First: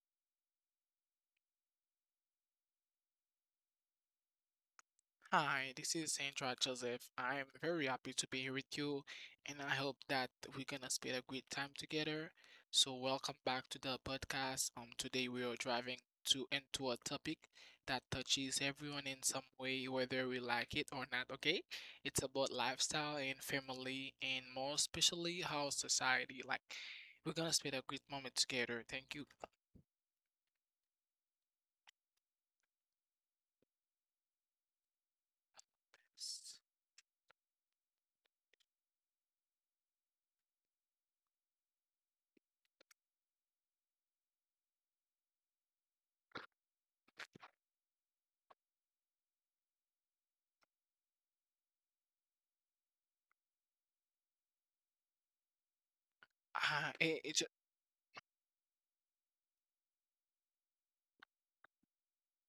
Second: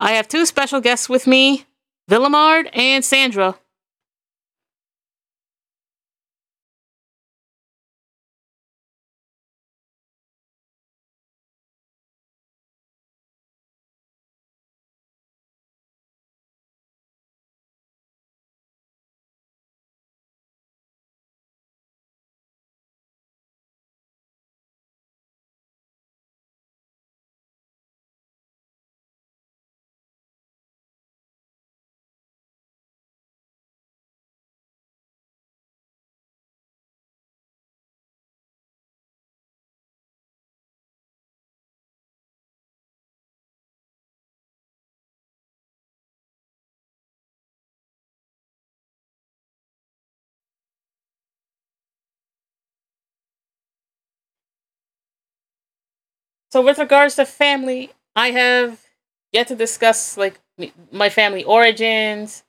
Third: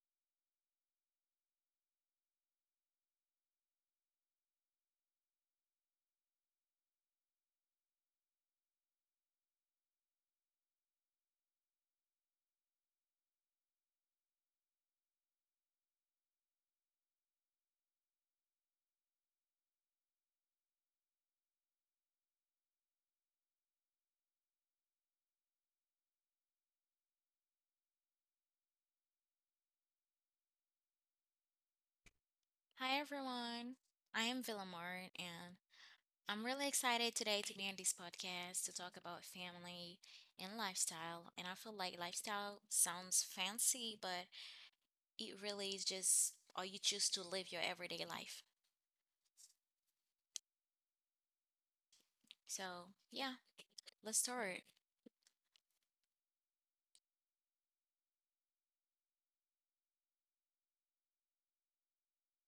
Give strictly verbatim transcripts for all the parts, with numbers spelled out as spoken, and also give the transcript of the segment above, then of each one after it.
I have two special guests with me, Villamard and Sandra. Hi, this is Sandra Joseph. I'm very happy to be here with you, and I hope that we're gonna spend a great time together. So, welcome back to the podcast. Um, today we are driving to into a topic that touches everyone in some way, whether we like it or not. Okay, it's about lifestyle and family, and more especially how society. Like, we're gonna spend a great moment together. Thank you. So, with Uh, regards it, to it's family, I have yet to discuss like my family origins,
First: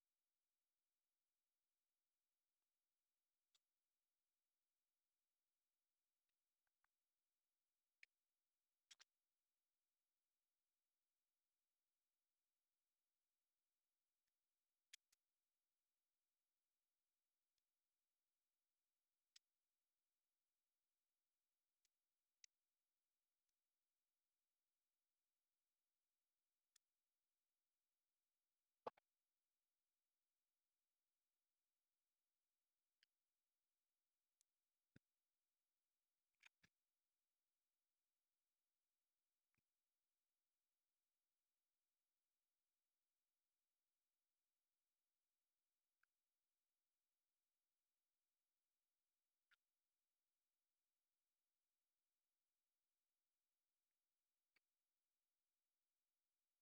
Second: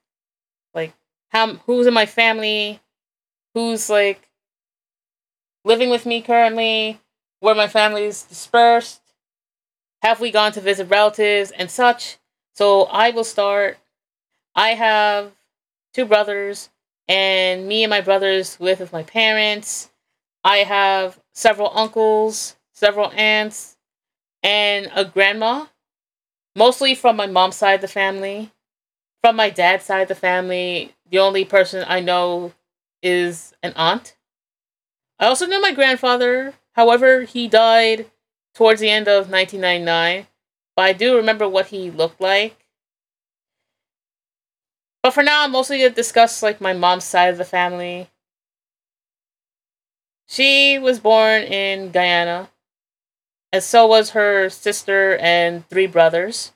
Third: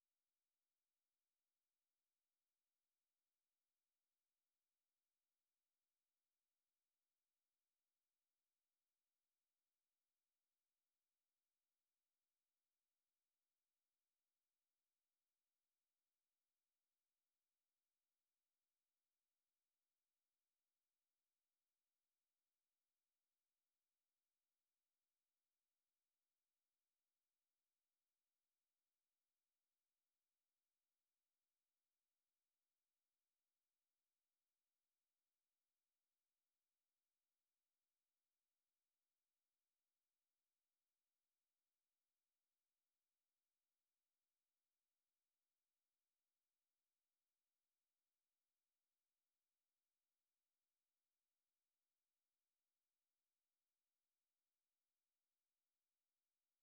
like how who's in my family, who's like living with me currently, where my family is dispersed, have we gone to visit relatives, and such. So, I will start I have two brothers, and me and my brothers live with my parents. I have several uncles, several aunts, and a grandma, mostly from my mom's side of the family. From my dad's side of the family, the only person I know is an aunt. I also know my grandfather. However, he died towards the end of nineteen ninety-nine, but I do remember what he looked like. But for now, I'm mostly going to discuss like my mom's side of the family. She was born in Guyana, and so was her sister and three brothers.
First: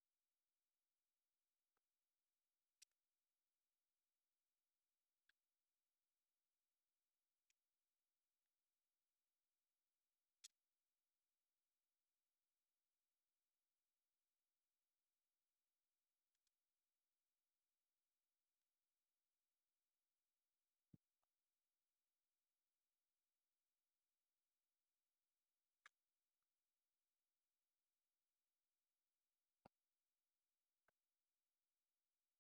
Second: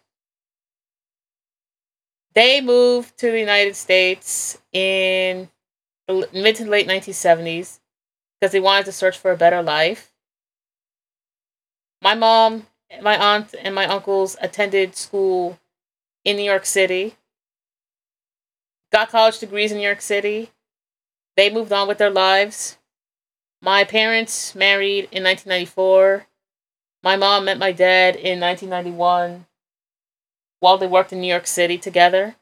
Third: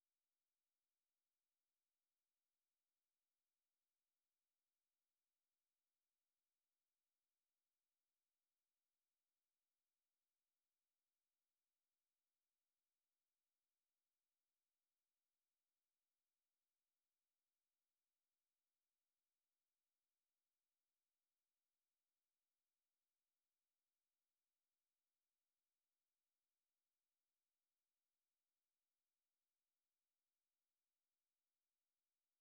They moved to the United States in the mid to late nineteen seventies because they wanted to search for a better life. My mom, my aunt, and my uncles attended school in New York City, got college degrees in New York City. They moved on with their lives. My parents married in nineteen ninety-four. My mom met my dad in nineteen ninety-one while they worked in New York City together.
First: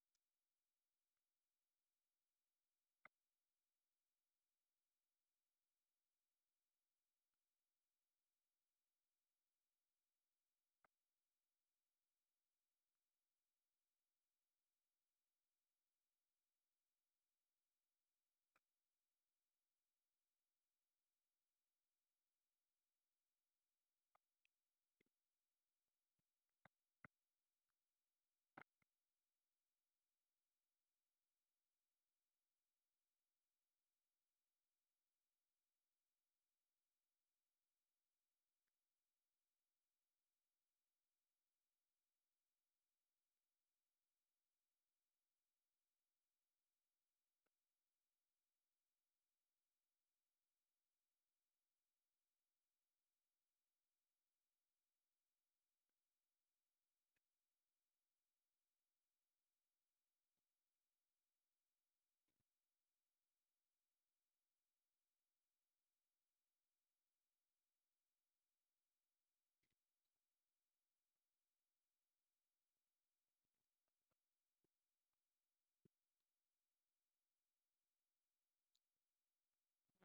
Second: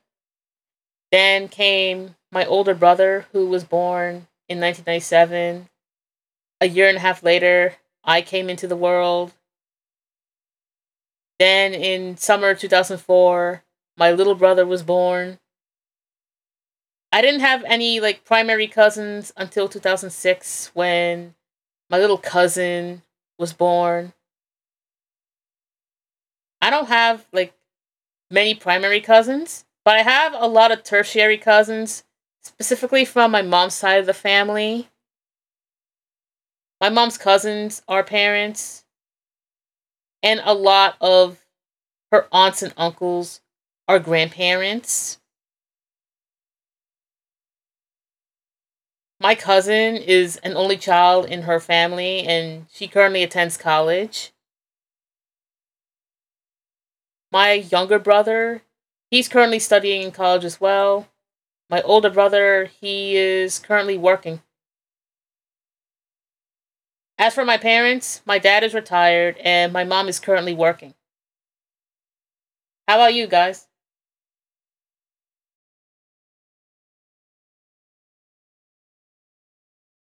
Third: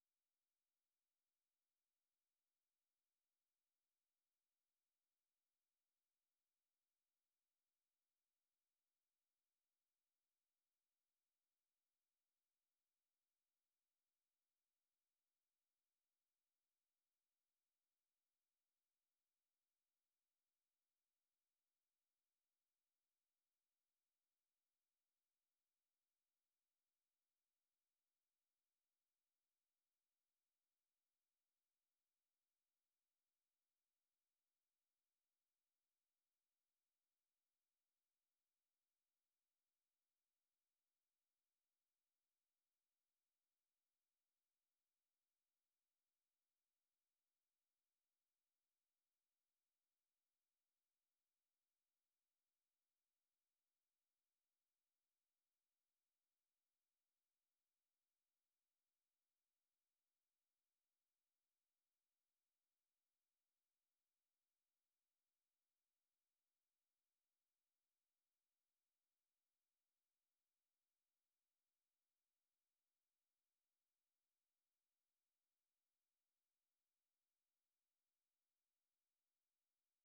Then came my older brother, who was born in nineteen ninety-seven. A year and a half later, I came into the world. Then in summer two thousand four, my little brother was born. I didn't have any like primary cousins until two thousand six when my little cousin was born. I don't have like many primary cousins, but I have a lot of tertiary cousins, specifically from my mom's side of the family. My mom's cousins are parents, and a lot of her aunts and uncles are grandparents. My cousin is an only child in her family, and she currently attends college. My younger brother, he's currently studying in college as well. My older brother, he is currently working. As for my parents, my dad is retired and my mom is currently working. How about you guys?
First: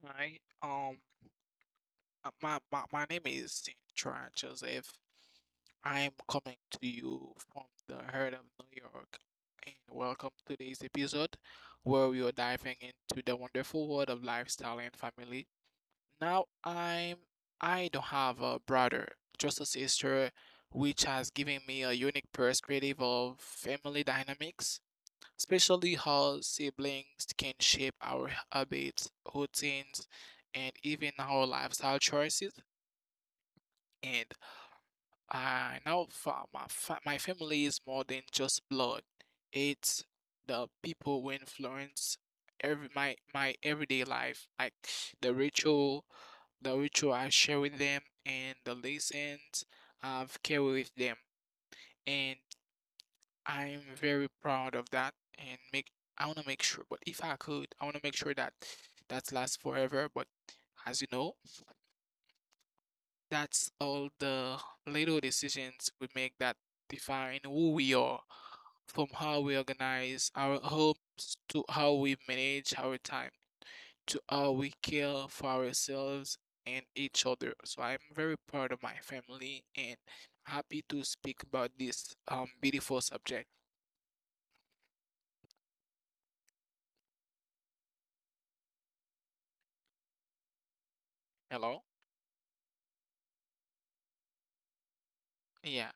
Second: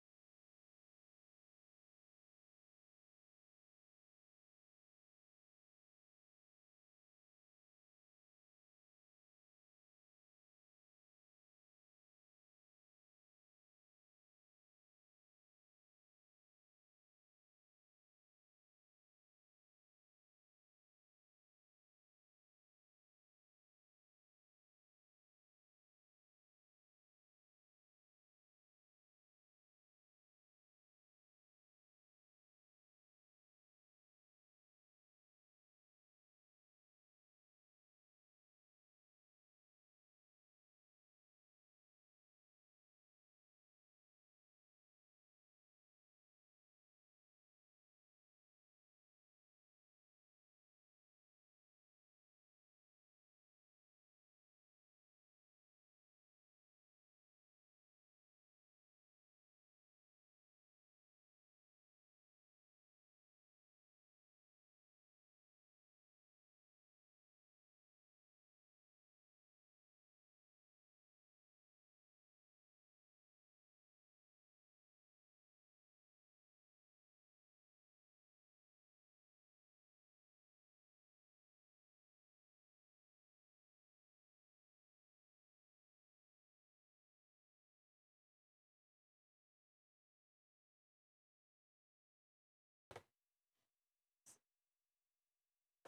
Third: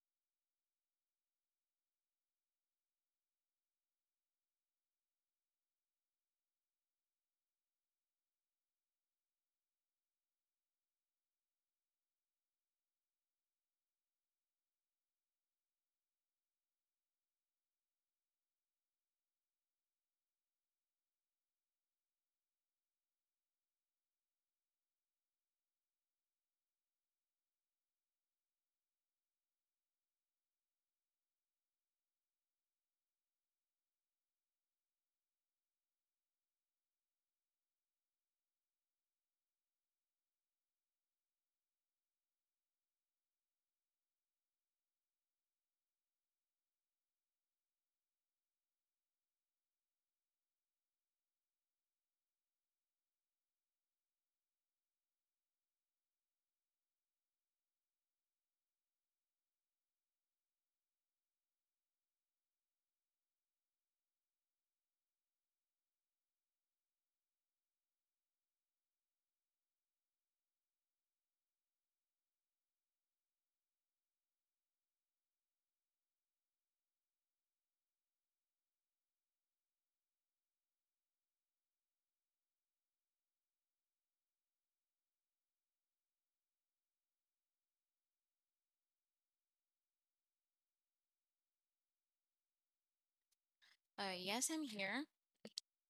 hi. Um, Uh, My, my, my name is Saint Joseph. I'm coming to you from the heart of New York. And welcome to today's episode where we are diving into the wonderful world of lifestyle and family. Now I'm I don't have a brother, just a sister, which has given me a unique perspective of family dynamics, especially how siblings can shape our habits, routines, and even our lifestyle choices. And I know fa my fa my family is more than just blood. It's the people who influence every my my everyday life, like the ritual, the ritual I share with them and the lessons I've carried with them. And I'm very proud of that and make I wanna make sure, but if I could, I wanna make sure that that lasts forever. But as you know, that's all the little decisions we make that define who we are, from how we organize our homes to how we manage our time, to how we care for ourselves and each other. So I'm very proud of my family and happy to speak about this um beautiful subject. Hello? Yeah.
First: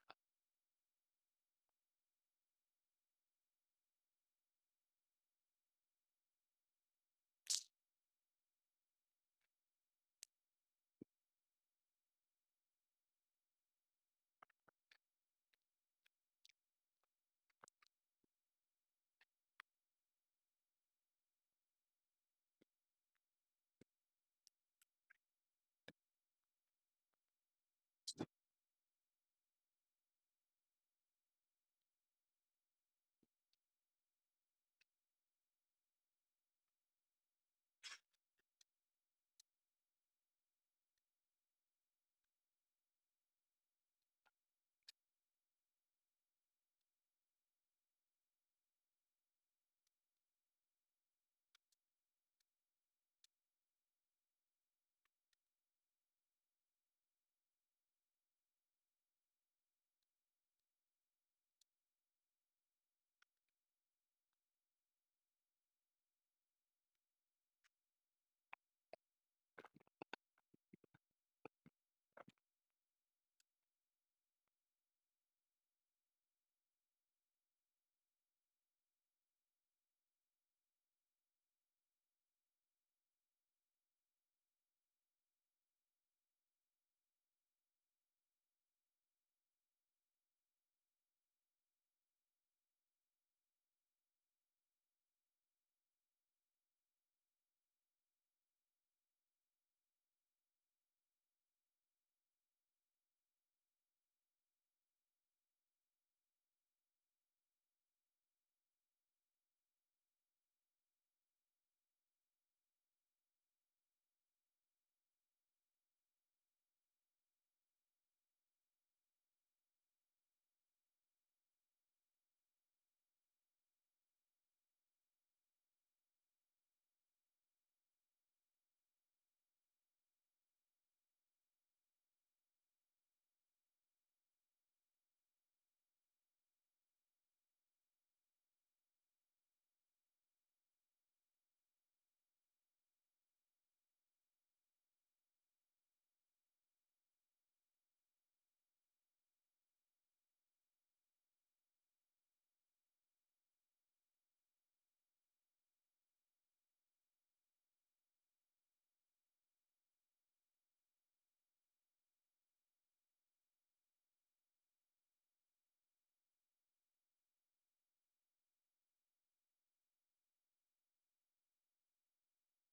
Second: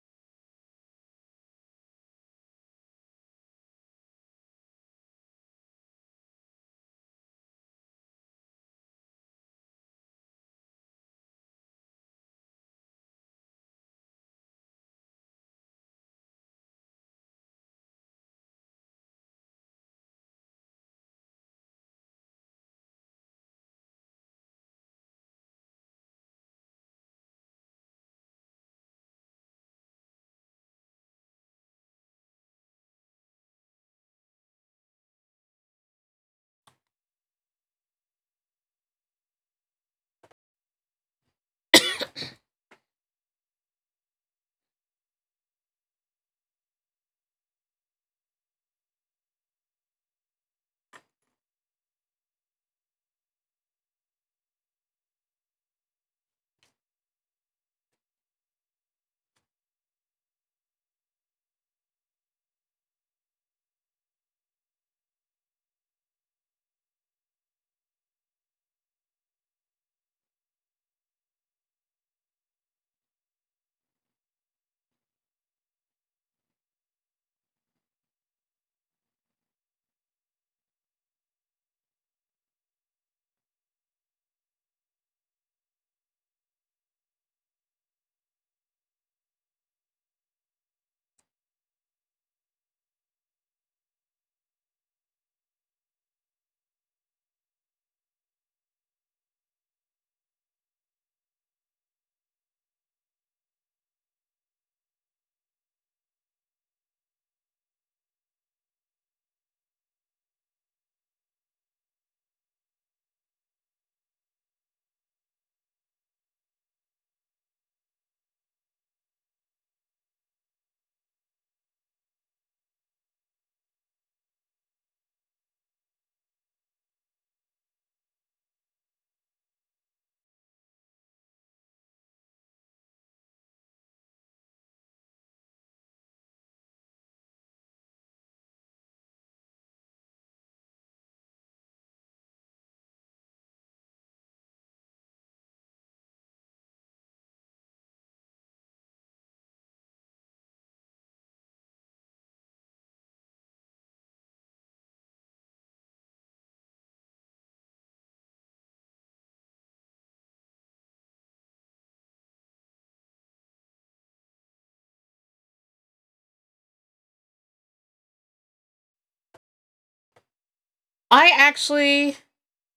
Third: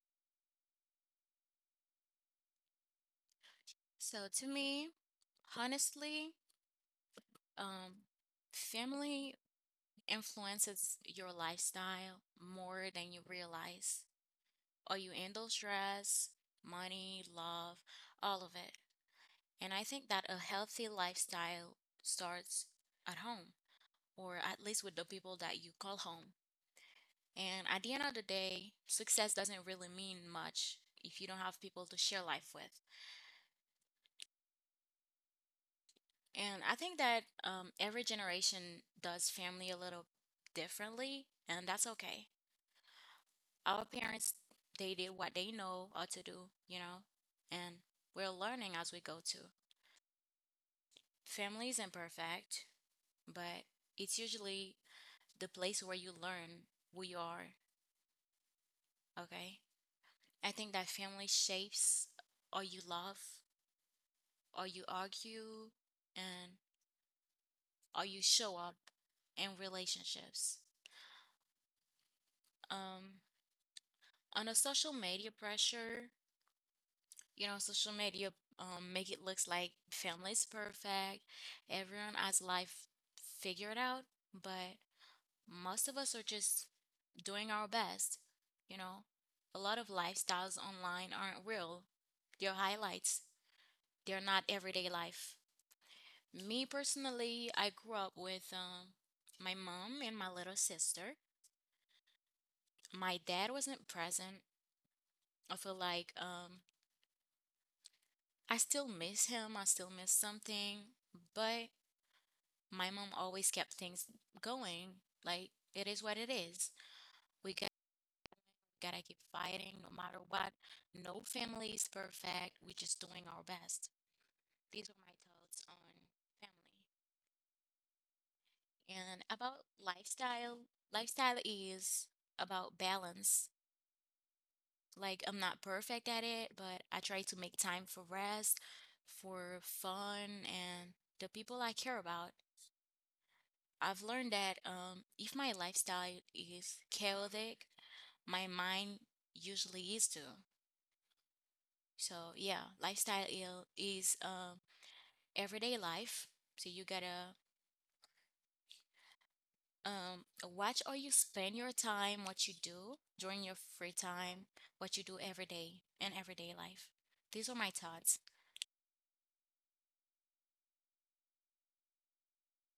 I actually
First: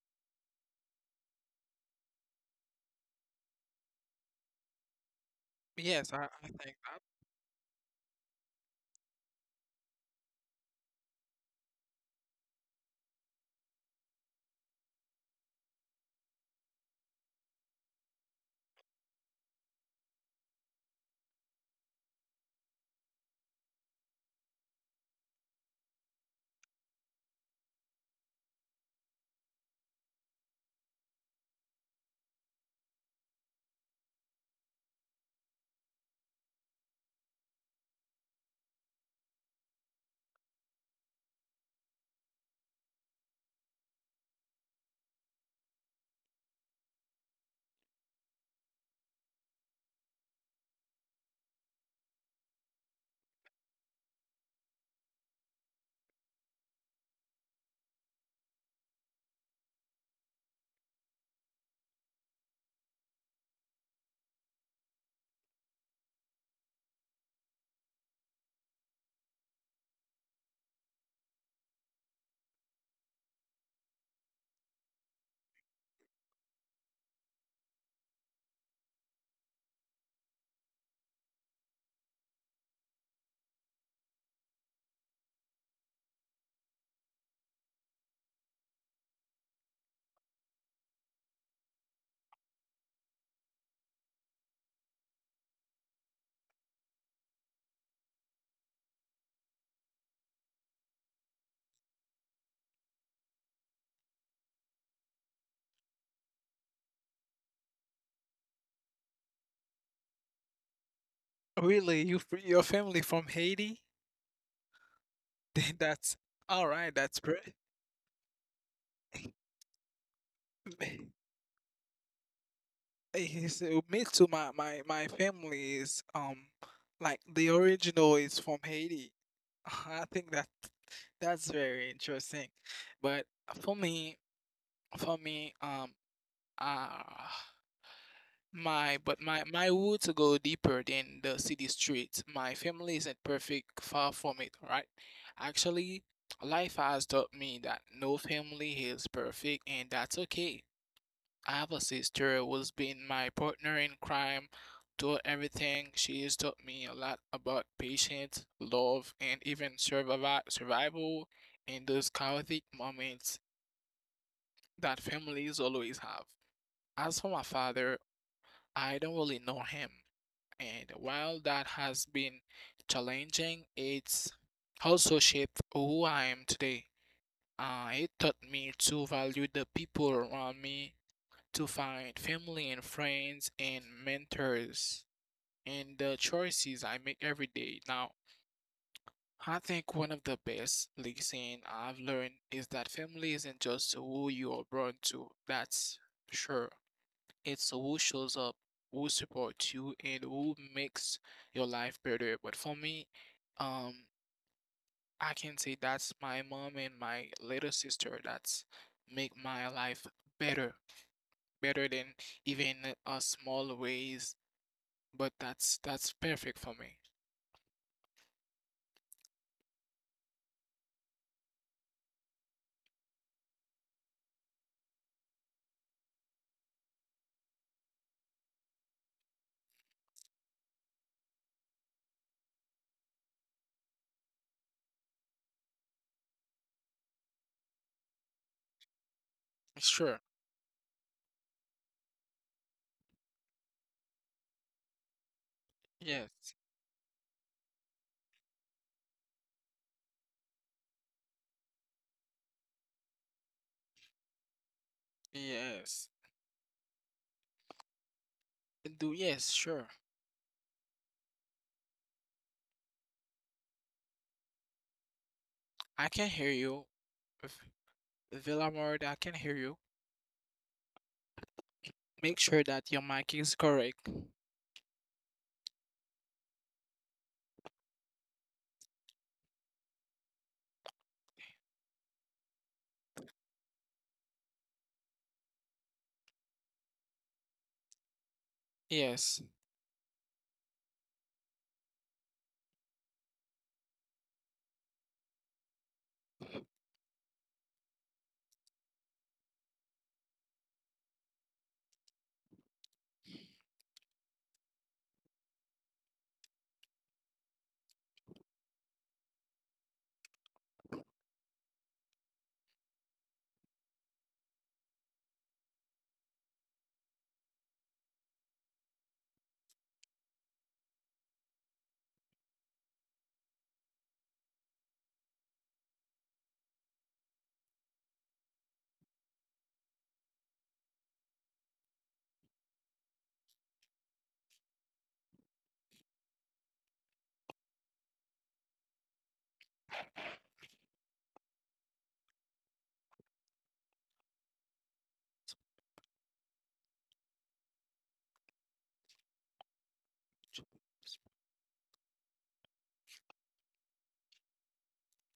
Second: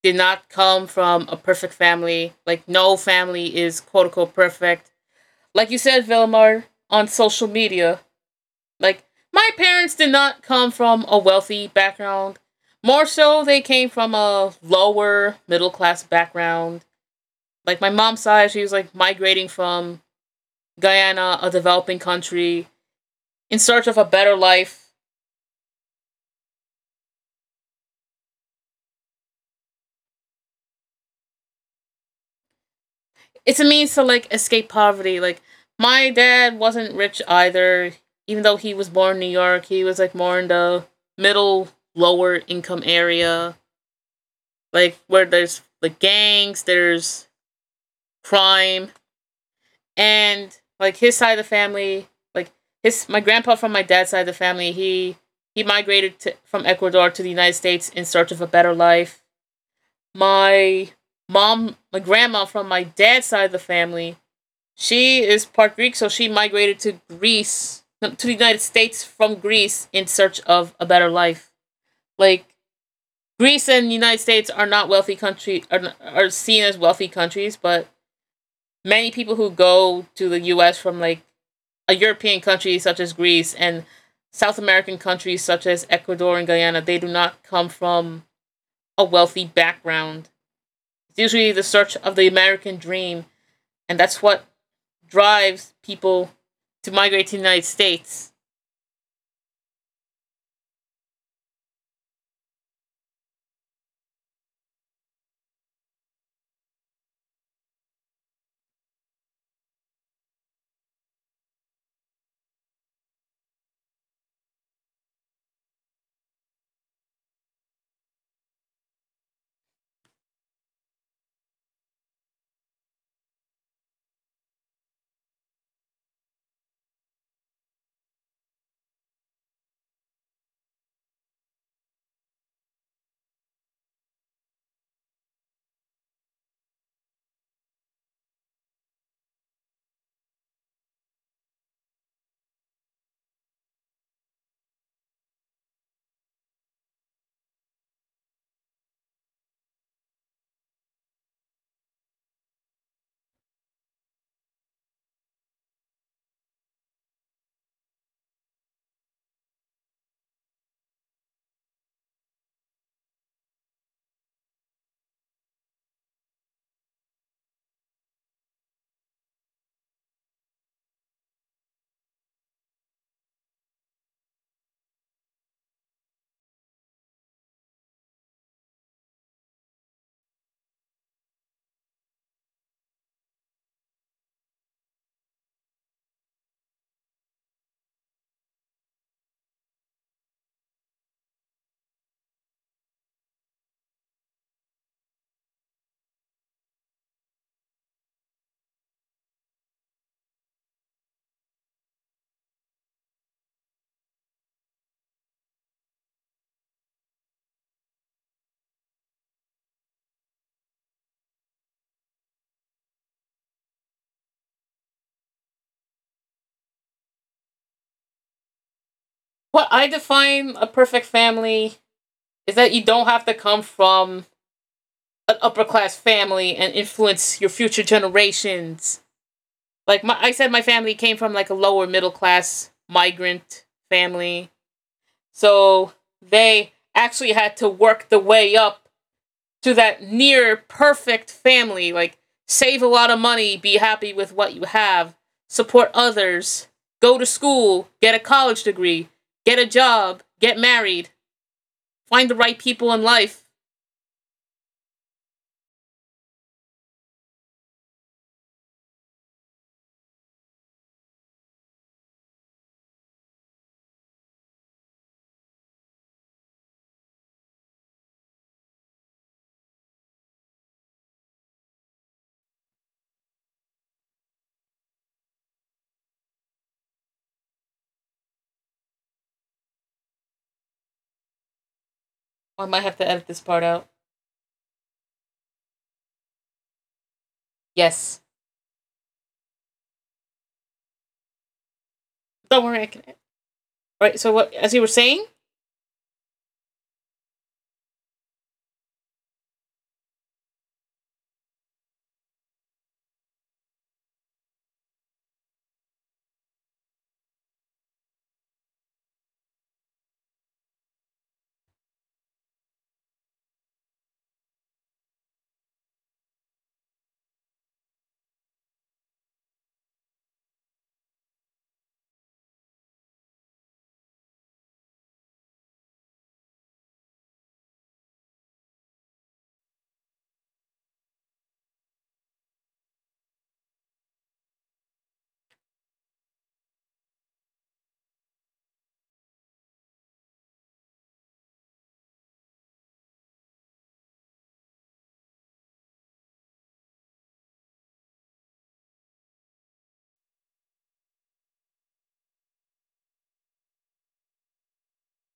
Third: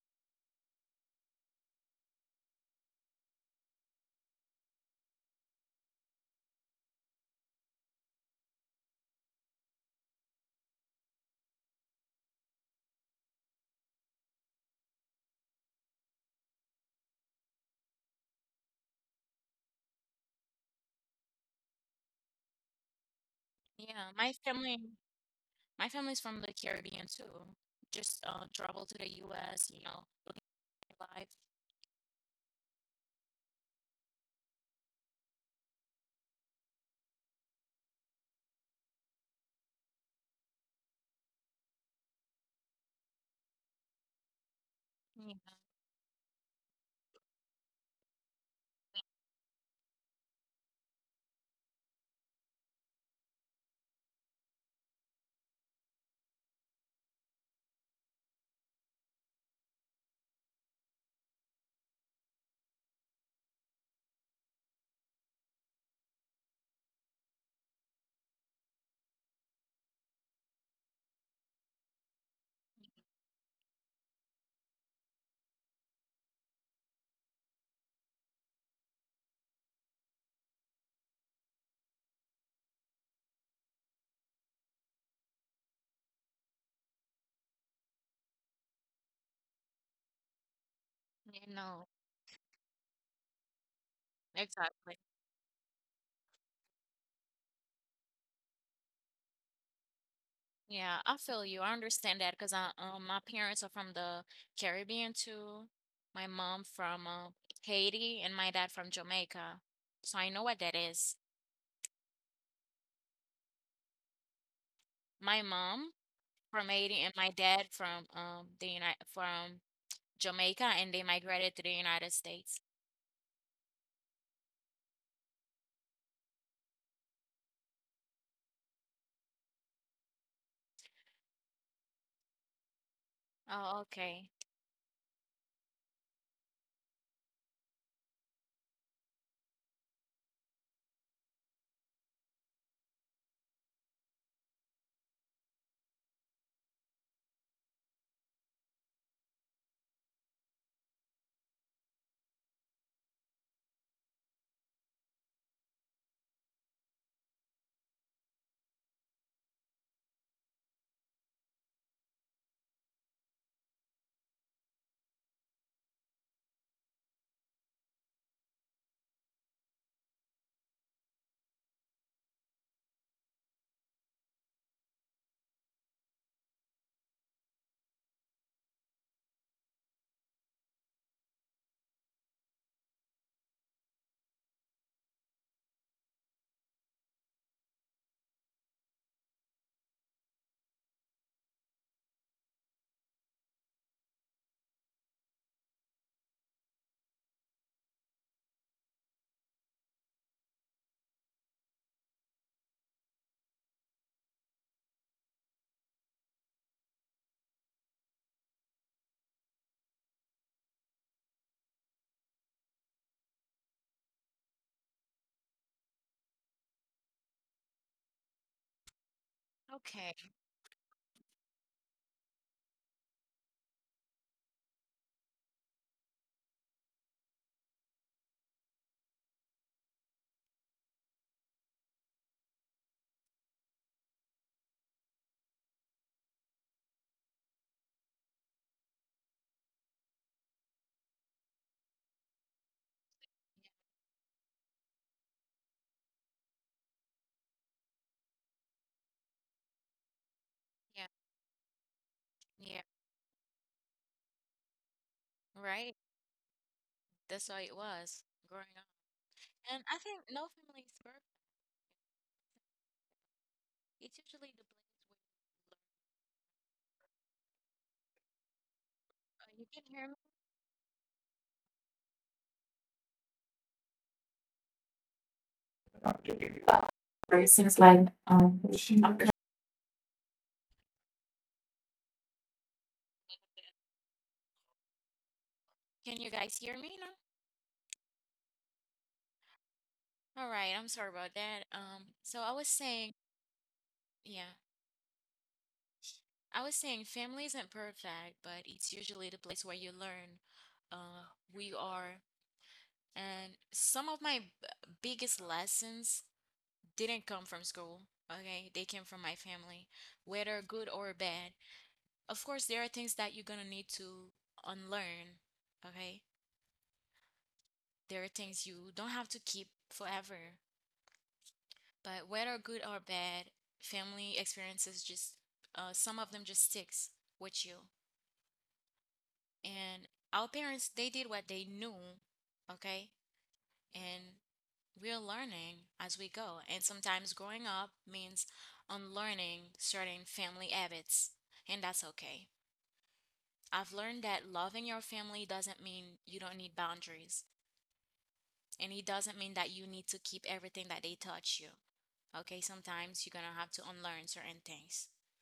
did not come from a perfect family. Like, no family is quote unquote perfect. Like you said, Yes, I, I think Villamar, that. on social media, like my parents did not come from a wealthy background. More so, they came from a lower middle class background. Like my mom's side, she was like migrating from Guyana, a developing country, in search of a better life. It's a means to like escape poverty. Like my dad wasn't rich either, even though he was born in New York. He was like more in the middle, lower income area, like where there's like gangs, there's crime, and like his side of the family, like his my grandpa from my dad's side of the family, he he migrated to, from Ecuador to the United States in search of a better life. My mom, my grandma from my dad's side of the family, she is part Greek, so she migrated to Greece, no, to the United States from Greece in search of a better life. Like Greece and the United States are not wealthy country are, are seen as wealthy countries, but many people who go to the U S from like a European country such as Greece and South American countries such as Ecuador and Guyana, they do not come from a wealthy background. It's usually the search of the American dream, and that's what drives people to migrate to the United States. Really, you free your family from Haiti? That's all right. That's pretty. Is, uh, me too. My, my my family is um like the original is from Haiti. I think that that's very interesting. But for me, for me, um, uh, my but my my wood to go deeper than the city streets. My family isn't perfect, far from it. Right? Actually, life has taught me that no family is perfect, and that's okay. I have a sister who's been my partner in crime through everything. She has taught me a lot about patience, love, and even survival survival in those chaotic moments that families always have. As for my father, I don't really know him, and while that has been challenging, it's also shaped who I am today. Uh, it taught me to value the people around me to find family and friends and mentors and the choices I make every day. Now, I think one of the best lesson I've learned is that family isn't just who you are born to. That's sure. It's who shows up, who supports you, and who makes your life better. But for me, um, I can say that's my mom and my little sister that's make my life better, better than even a small ways. But that's that's perfect for me. What I define a perfect family is that you don't have to come from an upper class family and influence your future generations. Like my, I said, my family came from like a lower middle class migrant family, so they actually had to work the way up to that Sure. near perfect family. Like save a lot of money, be happy with what you have, support Yes. others, go to school, get a college degree, get a job, get married, find the right people in life. Yes. Do yes, sure. I can hear you. V- Villamard, I can hear you. Make sure that your mic is correct. Oh, I might have to edit this part out. Yes, Yes. don't worry, I can Right. So what? As you were saying,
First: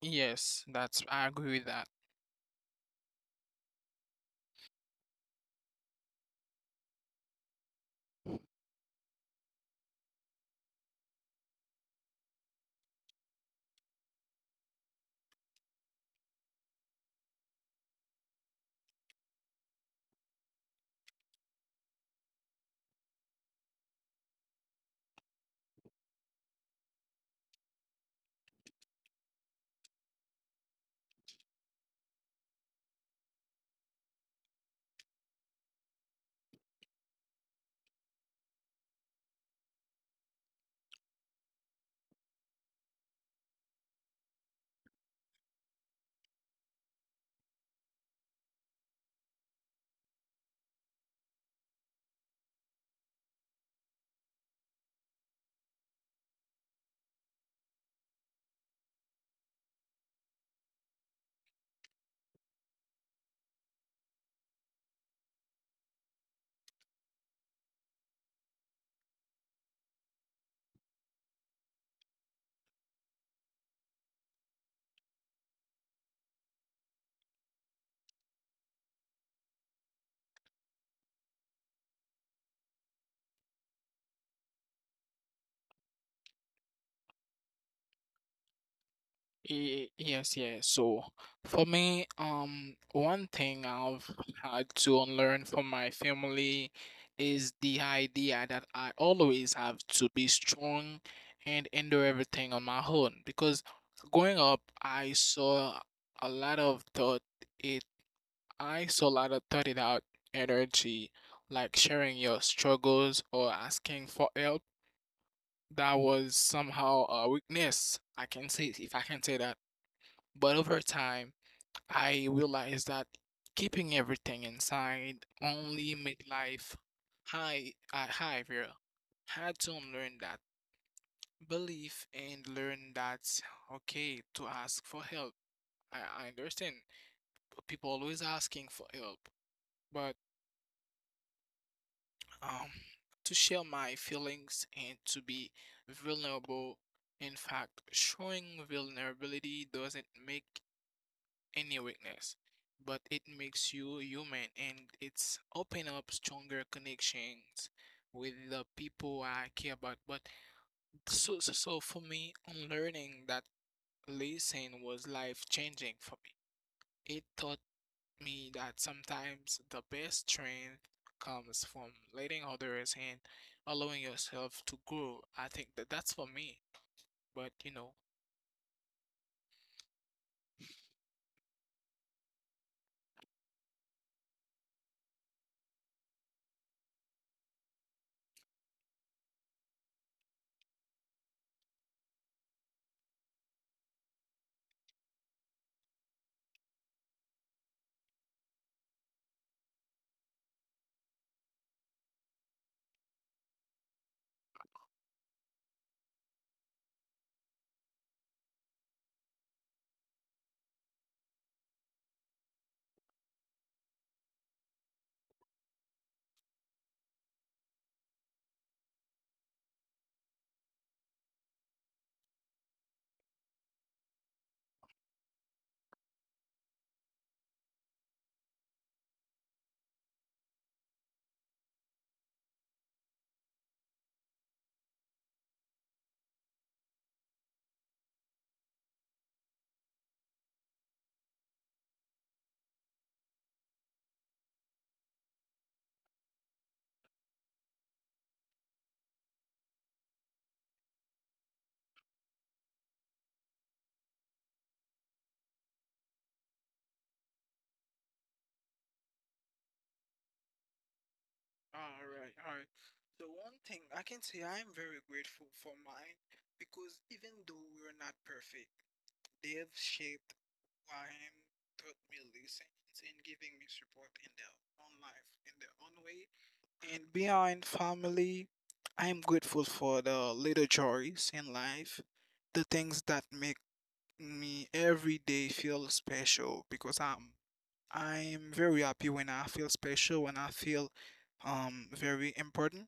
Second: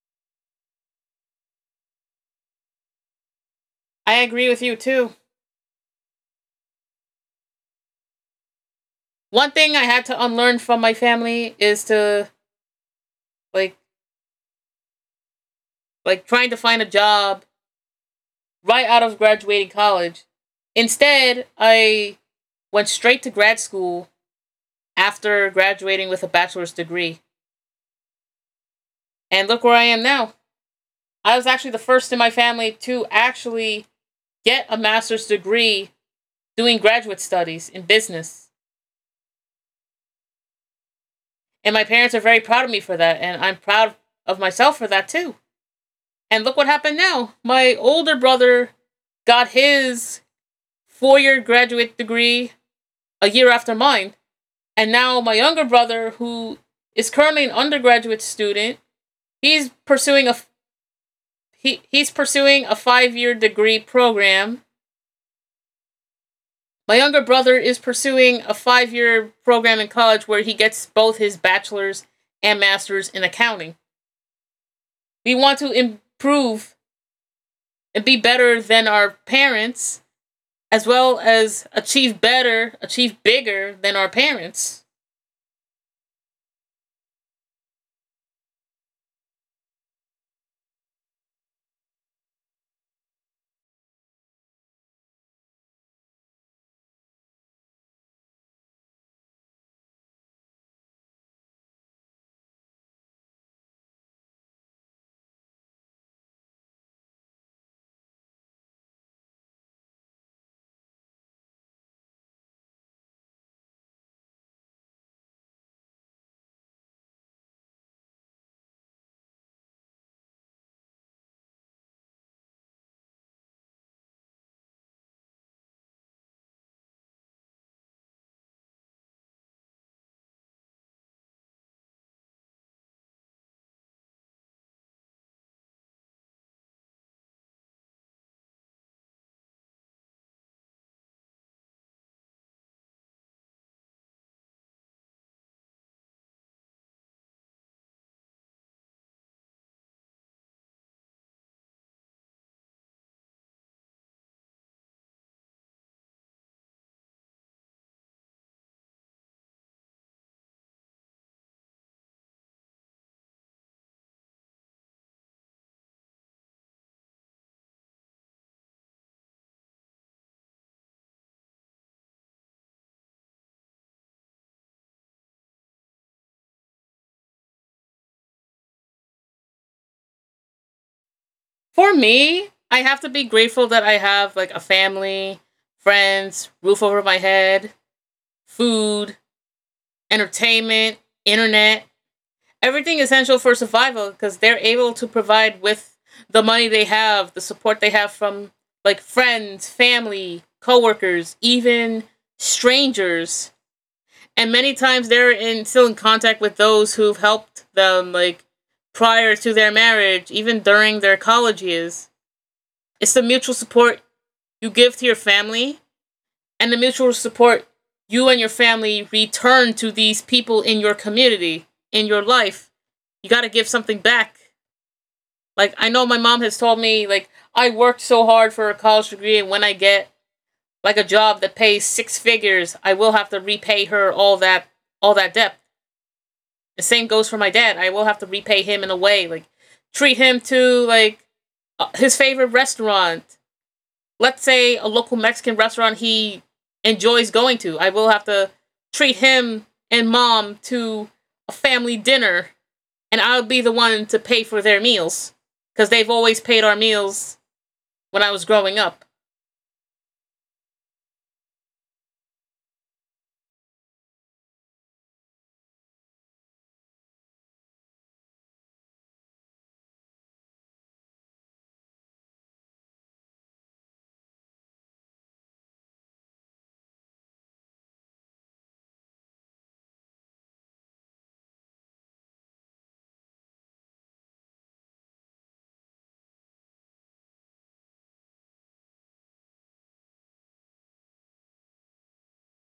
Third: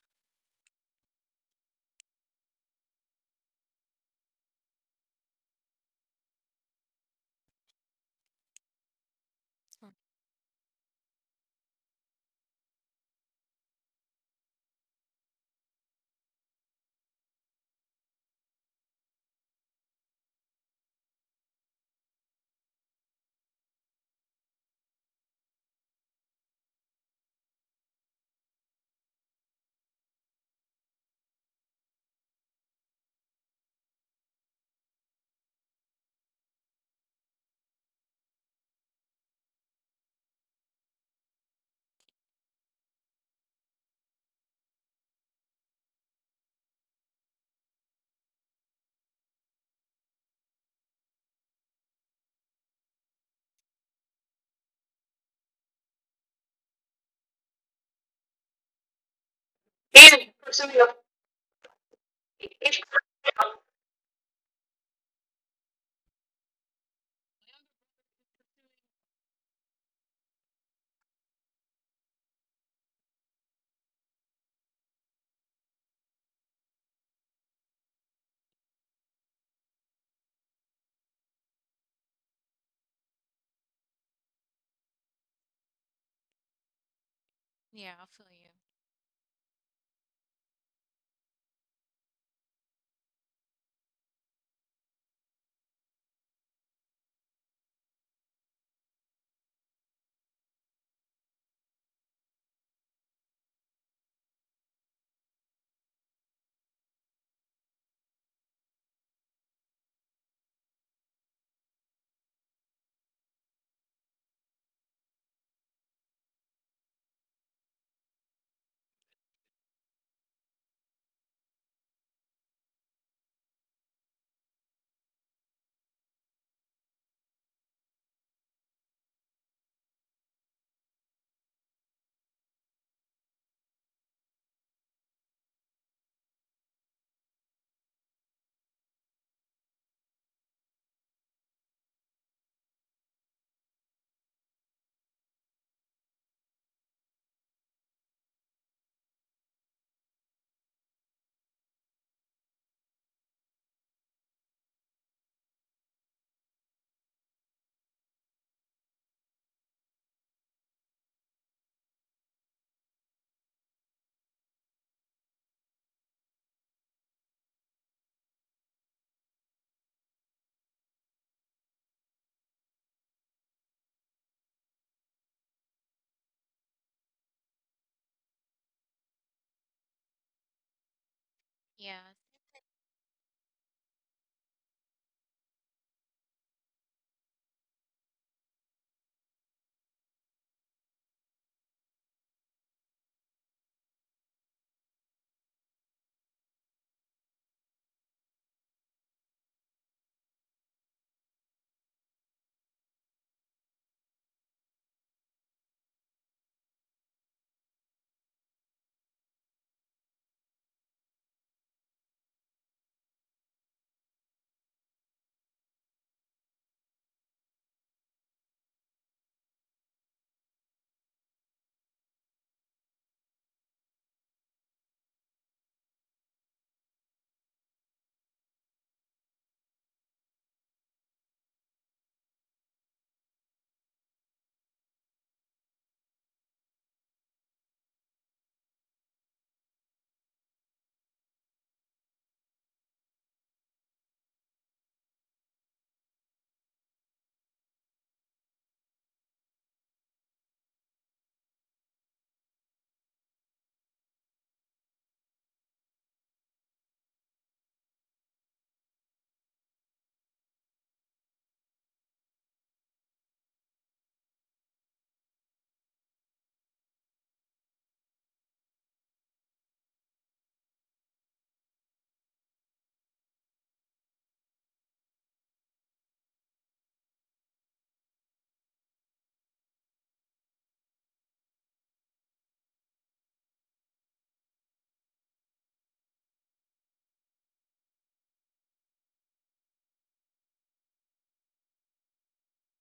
Yes, that's I agree with that. I agree with you too. One thing I had to unlearn from my family is to like like trying to find a job right out of graduating college. Instead, I went straight to grad school after graduating with a bachelor's degree. And look where I am now. I was actually the first in my family to actually get a master's degree doing graduate studies in business. And my parents are very proud of me for that, and I'm proud of myself for that too. And look what happened now. My older brother got his four year graduate degree a year after mine. And now my younger brother, who is currently an undergraduate student, he's Ele, pursuing a por isso, ele, ele, he, he's pursuing a ele, five year degree program. My younger brother is pursuing a five year program in college where he gets both his bachelor's and master's in accounting. We want to improve and be better than our parents as well as achieve better, achieve bigger than our parents. Y- Yes, yes. So for me, um, one thing I've had to unlearn from my family is the idea that I always have to be strong and endure everything on my own. Because growing up, I saw a lot of thought it, I saw a lot of thought it out energy, like sharing your struggles or asking for help. That was somehow a weakness. I can say, if I can say that. But over time, I realized that keeping everything inside only made life high, uh, heavier. Had to unlearn that belief and learn that okay to ask for help. I, I understand people always asking for help, but um, to share my feelings and to be vulnerable. In fact, showing vulnerability doesn't make any weakness, but it makes you human and it's open up stronger connections with the people I care about. But so so, so for me, unlearning that lesson was life changing for me. It taught me that sometimes the best strength comes from letting others and allowing yourself to grow. I think that that's for me. But you know, For me, I have to be grateful that I have like a family, friends, roof over my head, food, entertainment, internet, everything essential for survival because they're able to provide with the money they have, the support they have from like friends, family, coworkers, even strangers, and many times they're in still in contact with those who've helped them, like prior to their marriage, even during their college years. It's the mutual support you give to your family, and the mutual support you and your family return to these people in your community, in your life. You got to give something back. Like, I know my mom has told me, like, I worked so hard for a college degree, and when I get like a job that pays six figures, I will have to repay her all that all that debt. The same goes for my dad. I will have to repay him in a way, like treat him to like uh, his favorite restaurant. Let's say a local Mexican restaurant he enjoys going to. I will have to treat him and mom to a family dinner, and I'll be the one to pay for their meals because they've always paid our meals when I was growing up. all right, all right. So one thing I can say I am very grateful for mine because even though we're not perfect, they've shaped who I am, taught me lessons, and giving me support in their own life, in their own way. And beyond family, I am grateful for the little joys in life, the things that make me every day feel special because I'm I'm very happy when I feel special, when I feel um very important.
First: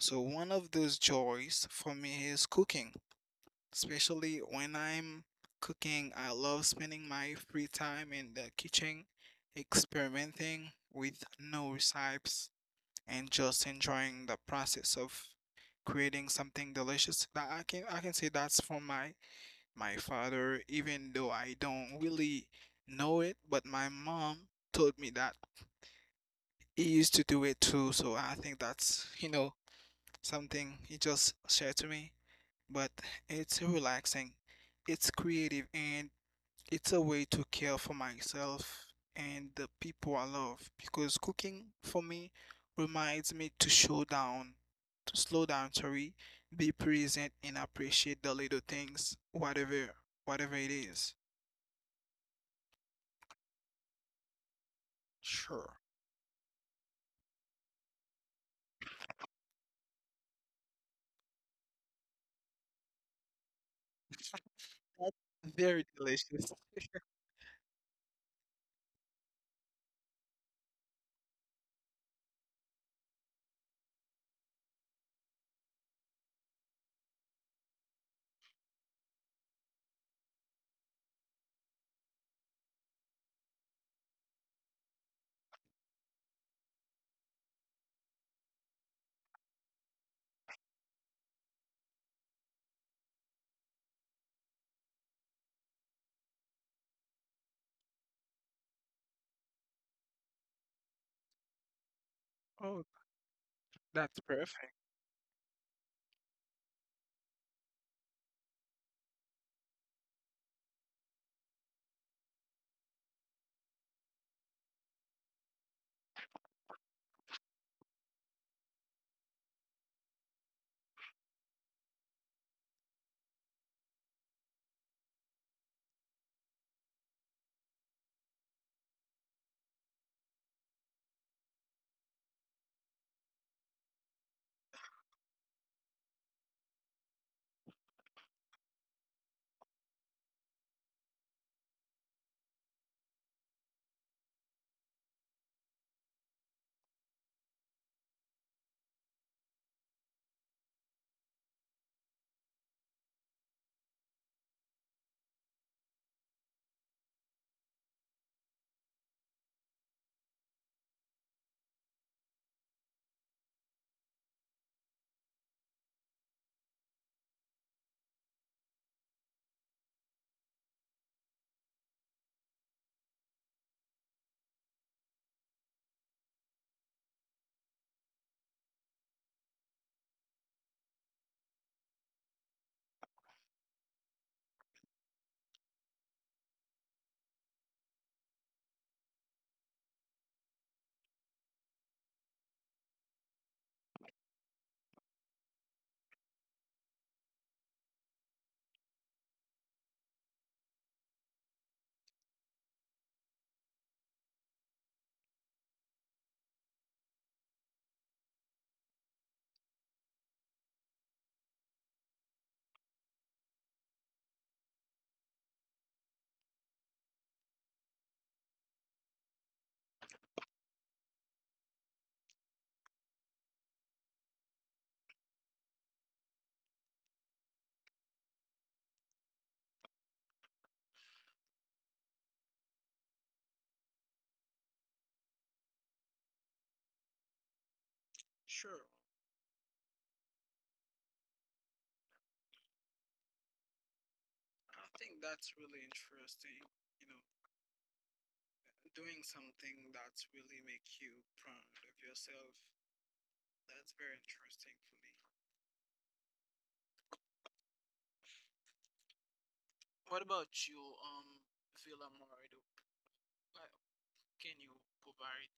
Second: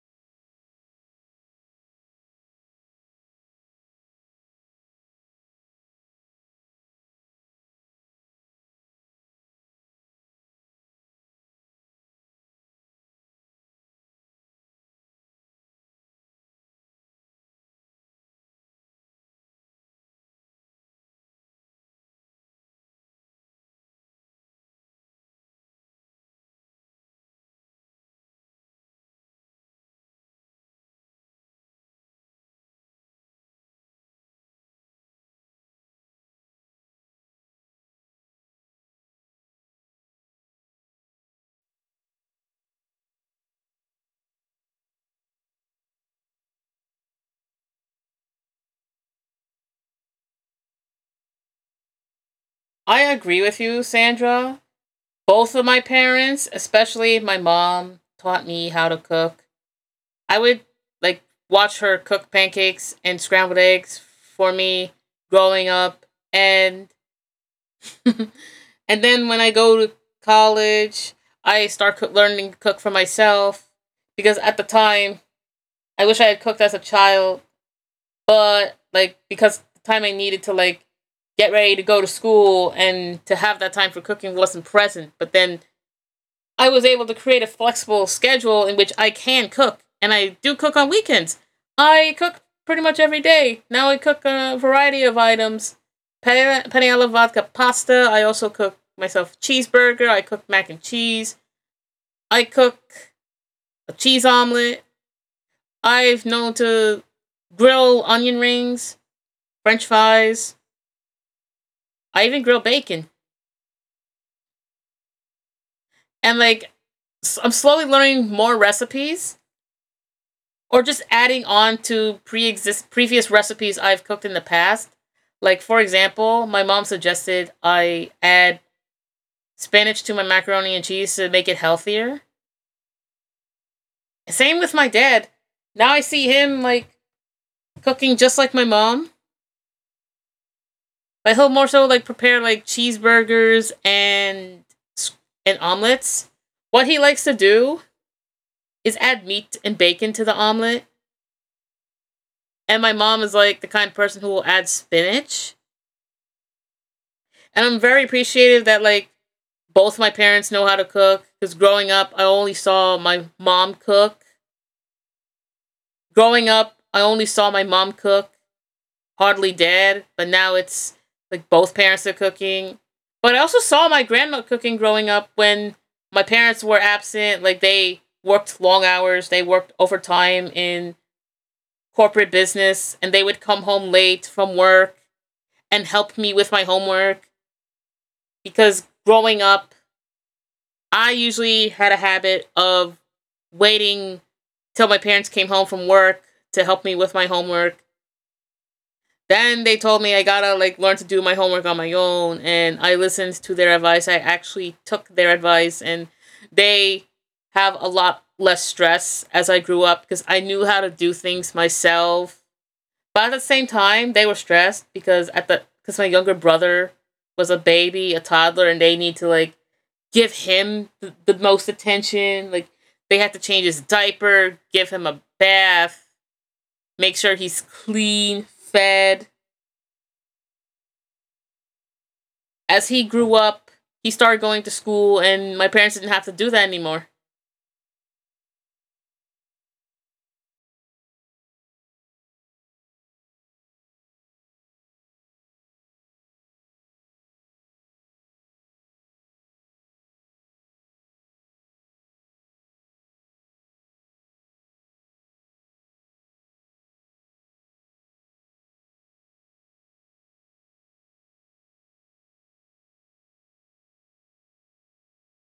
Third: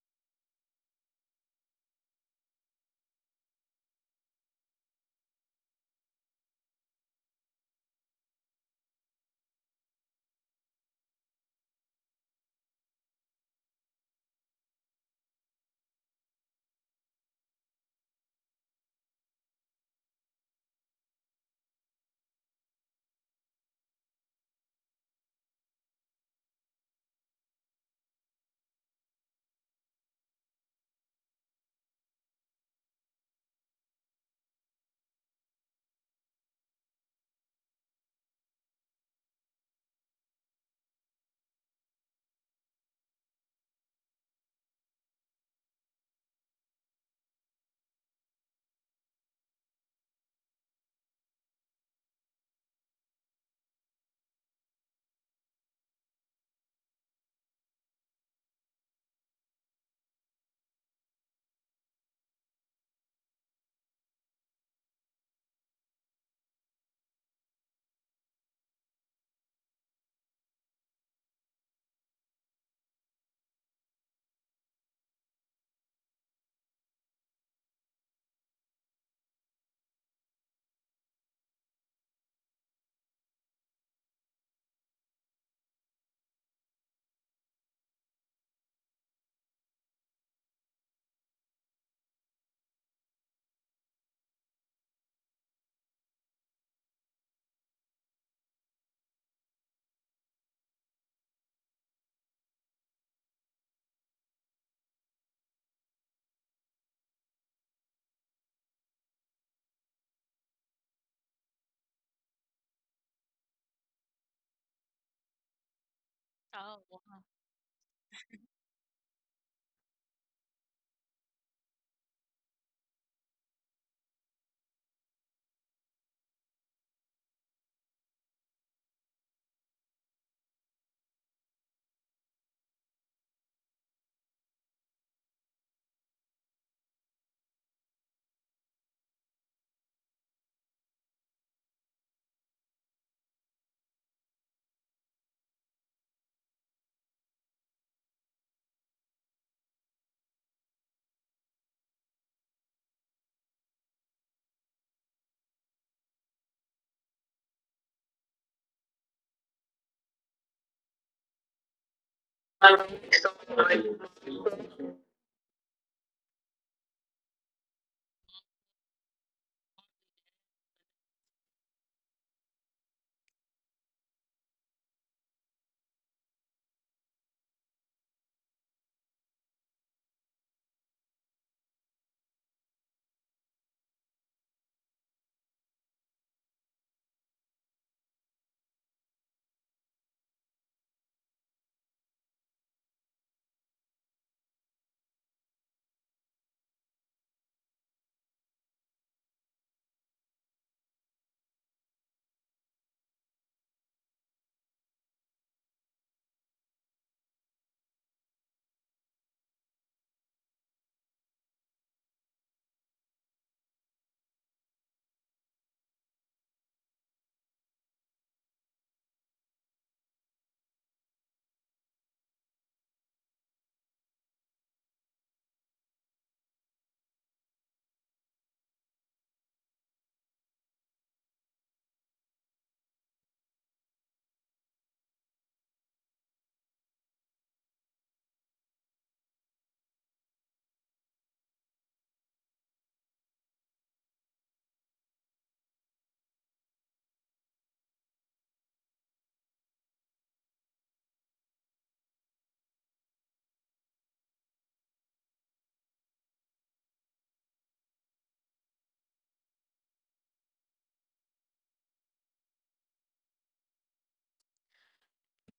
So one of those joys for me is cooking, especially when I'm cooking. I love spending my free time in the kitchen, experimenting with new recipes, and just enjoying the process of creating something delicious. That I can I can say that's from my my father, even though I don't really know it, but my mom told me that he used to do it too. So I think that's, you know, something he just shared to me. But it's relaxing, it's creative, and it's a way to care for myself and the people I love because cooking for me reminds me to slow down, to slow down, sorry, be present and appreciate the little things, whatever, whatever it is. I agree with you, Sandra. Both of Sure. my parents, especially my mom, taught me how to cook. I would like watch her cook pancakes and scrambled eggs for me That's growing very up, delicious. and and then when I go to college, I start co- learning to cook for myself because at the time I wish I had cooked as a child, but like because the time I needed to like get ready to go to school and to have that time for cooking wasn't present. But then I was able to create a flexible schedule in which I can cook, and I do cook on weekends. I cook pretty much every day. Now I cook a variety of items. Penne pane alla vodka pasta. I also cook myself cheeseburger. I cook mac and cheese. I Oh, cook a that's cheese perfect. omelet. I've known to grill onion rings, french fries. I even grill bacon. And like, i I'm slowly learning more recipes or just adding on to pre-exist previous recipes I've cooked in the past. Like for example, my mom suggested I add spinach to my macaroni and cheese to make it healthier. Same with my dad. Now I see him like cooking just like my mom, but he'll more so like prepare like cheeseburgers and and omelets. What he likes to do is add meat and bacon to the omelet, and my mom is like the kind of person who will add spinach. And I'm very appreciative that like both my parents know how to cook because growing up, I only ele, saw ele, my mom ele, ele, cook. Growing up, I only saw my mom cook, hardly dad, but now it's like both parents are cooking. But I also saw my grandma cooking growing up when my parents were absent. Like they worked long hours, they worked overtime in corporate business, and they would come home late from work and help me with my homework because growing up, I usually had a habit of waiting till my parents came home from work to help me with my homework. Then they told me I gotta like learn to do my homework on my own, and I listened to their advice. I actually took their advice, and they have a lot less stress as I grew up because I knew how to do things myself. But at the same time, they were stressed because at the because my younger brother was a baby, a toddler, and they need to like give him the, the most attention. Like they have to change his diaper, give him a bath, make sure he's clean, fed. As he grew up, he started going to school, and my parents didn't have to do that anymore. Sure. I think that's really interesting. You know, doing something that's really make you proud of yourself. That's very interesting for me. What about you, um, Villa Morido? Uh, Can you provide?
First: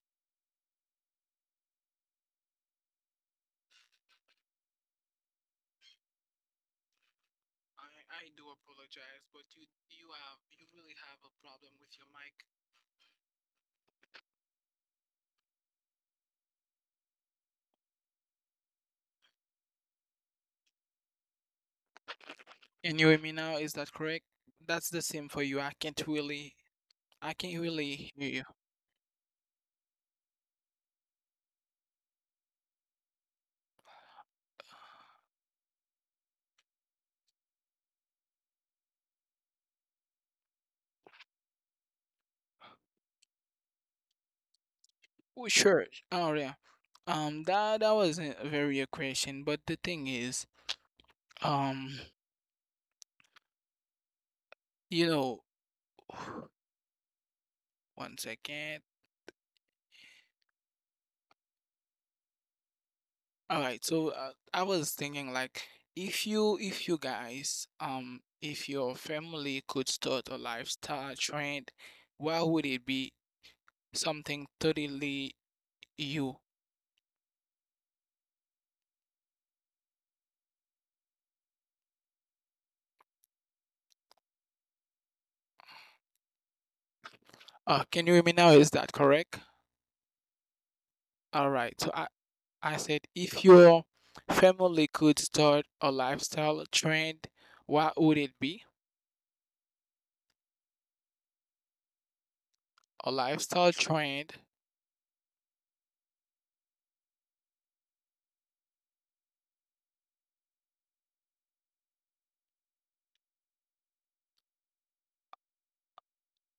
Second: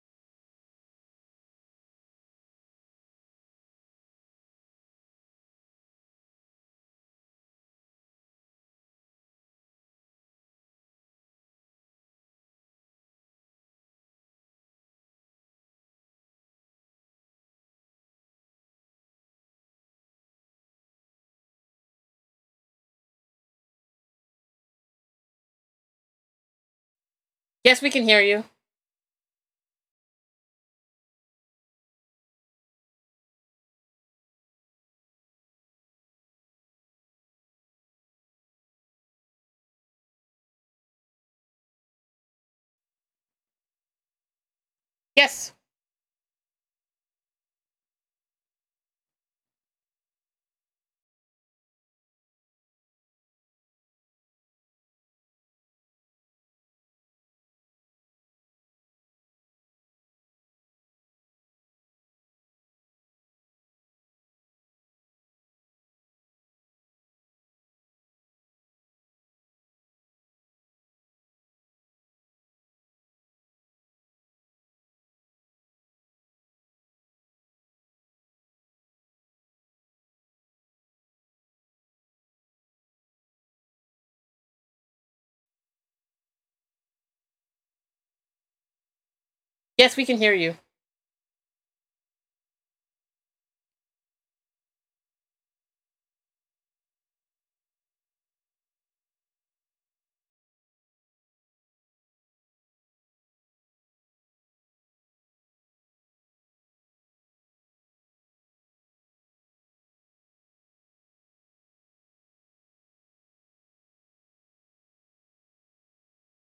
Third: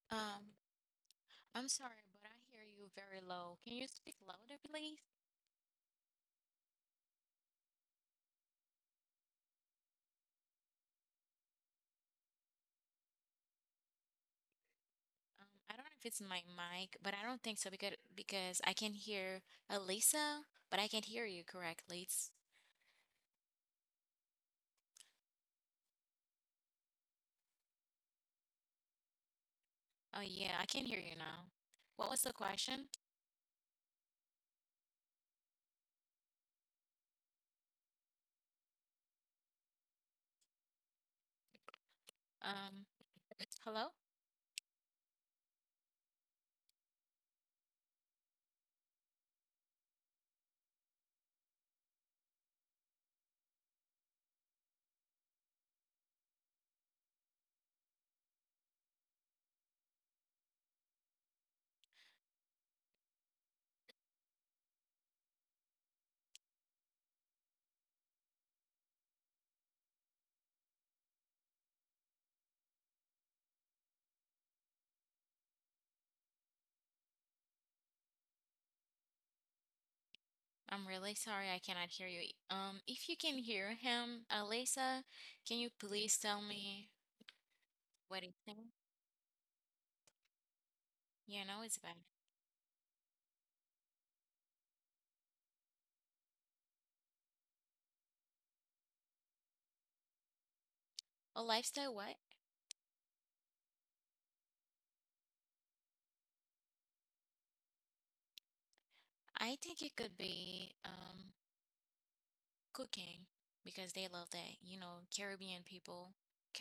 I, I do apologize, but you you have you really have a problem with your mic. Can you hear me now? Is that correct? That's the same for you. I can't really I can't Yes, we can really hear hear you. you. Yes, Oh, sure. Oh yeah. Um, that that wasn't very a question, but the thing is, um, you know, one second. All right, so uh, I was thinking like if you if you guys um if your family could start a lifestyle trend, what would it be? Something totally you. Uh, can you hear me now? Is that correct? yes, we can hear you. All right. So I I said if your family could start a lifestyle trend, what would it be? A lifestyle trend.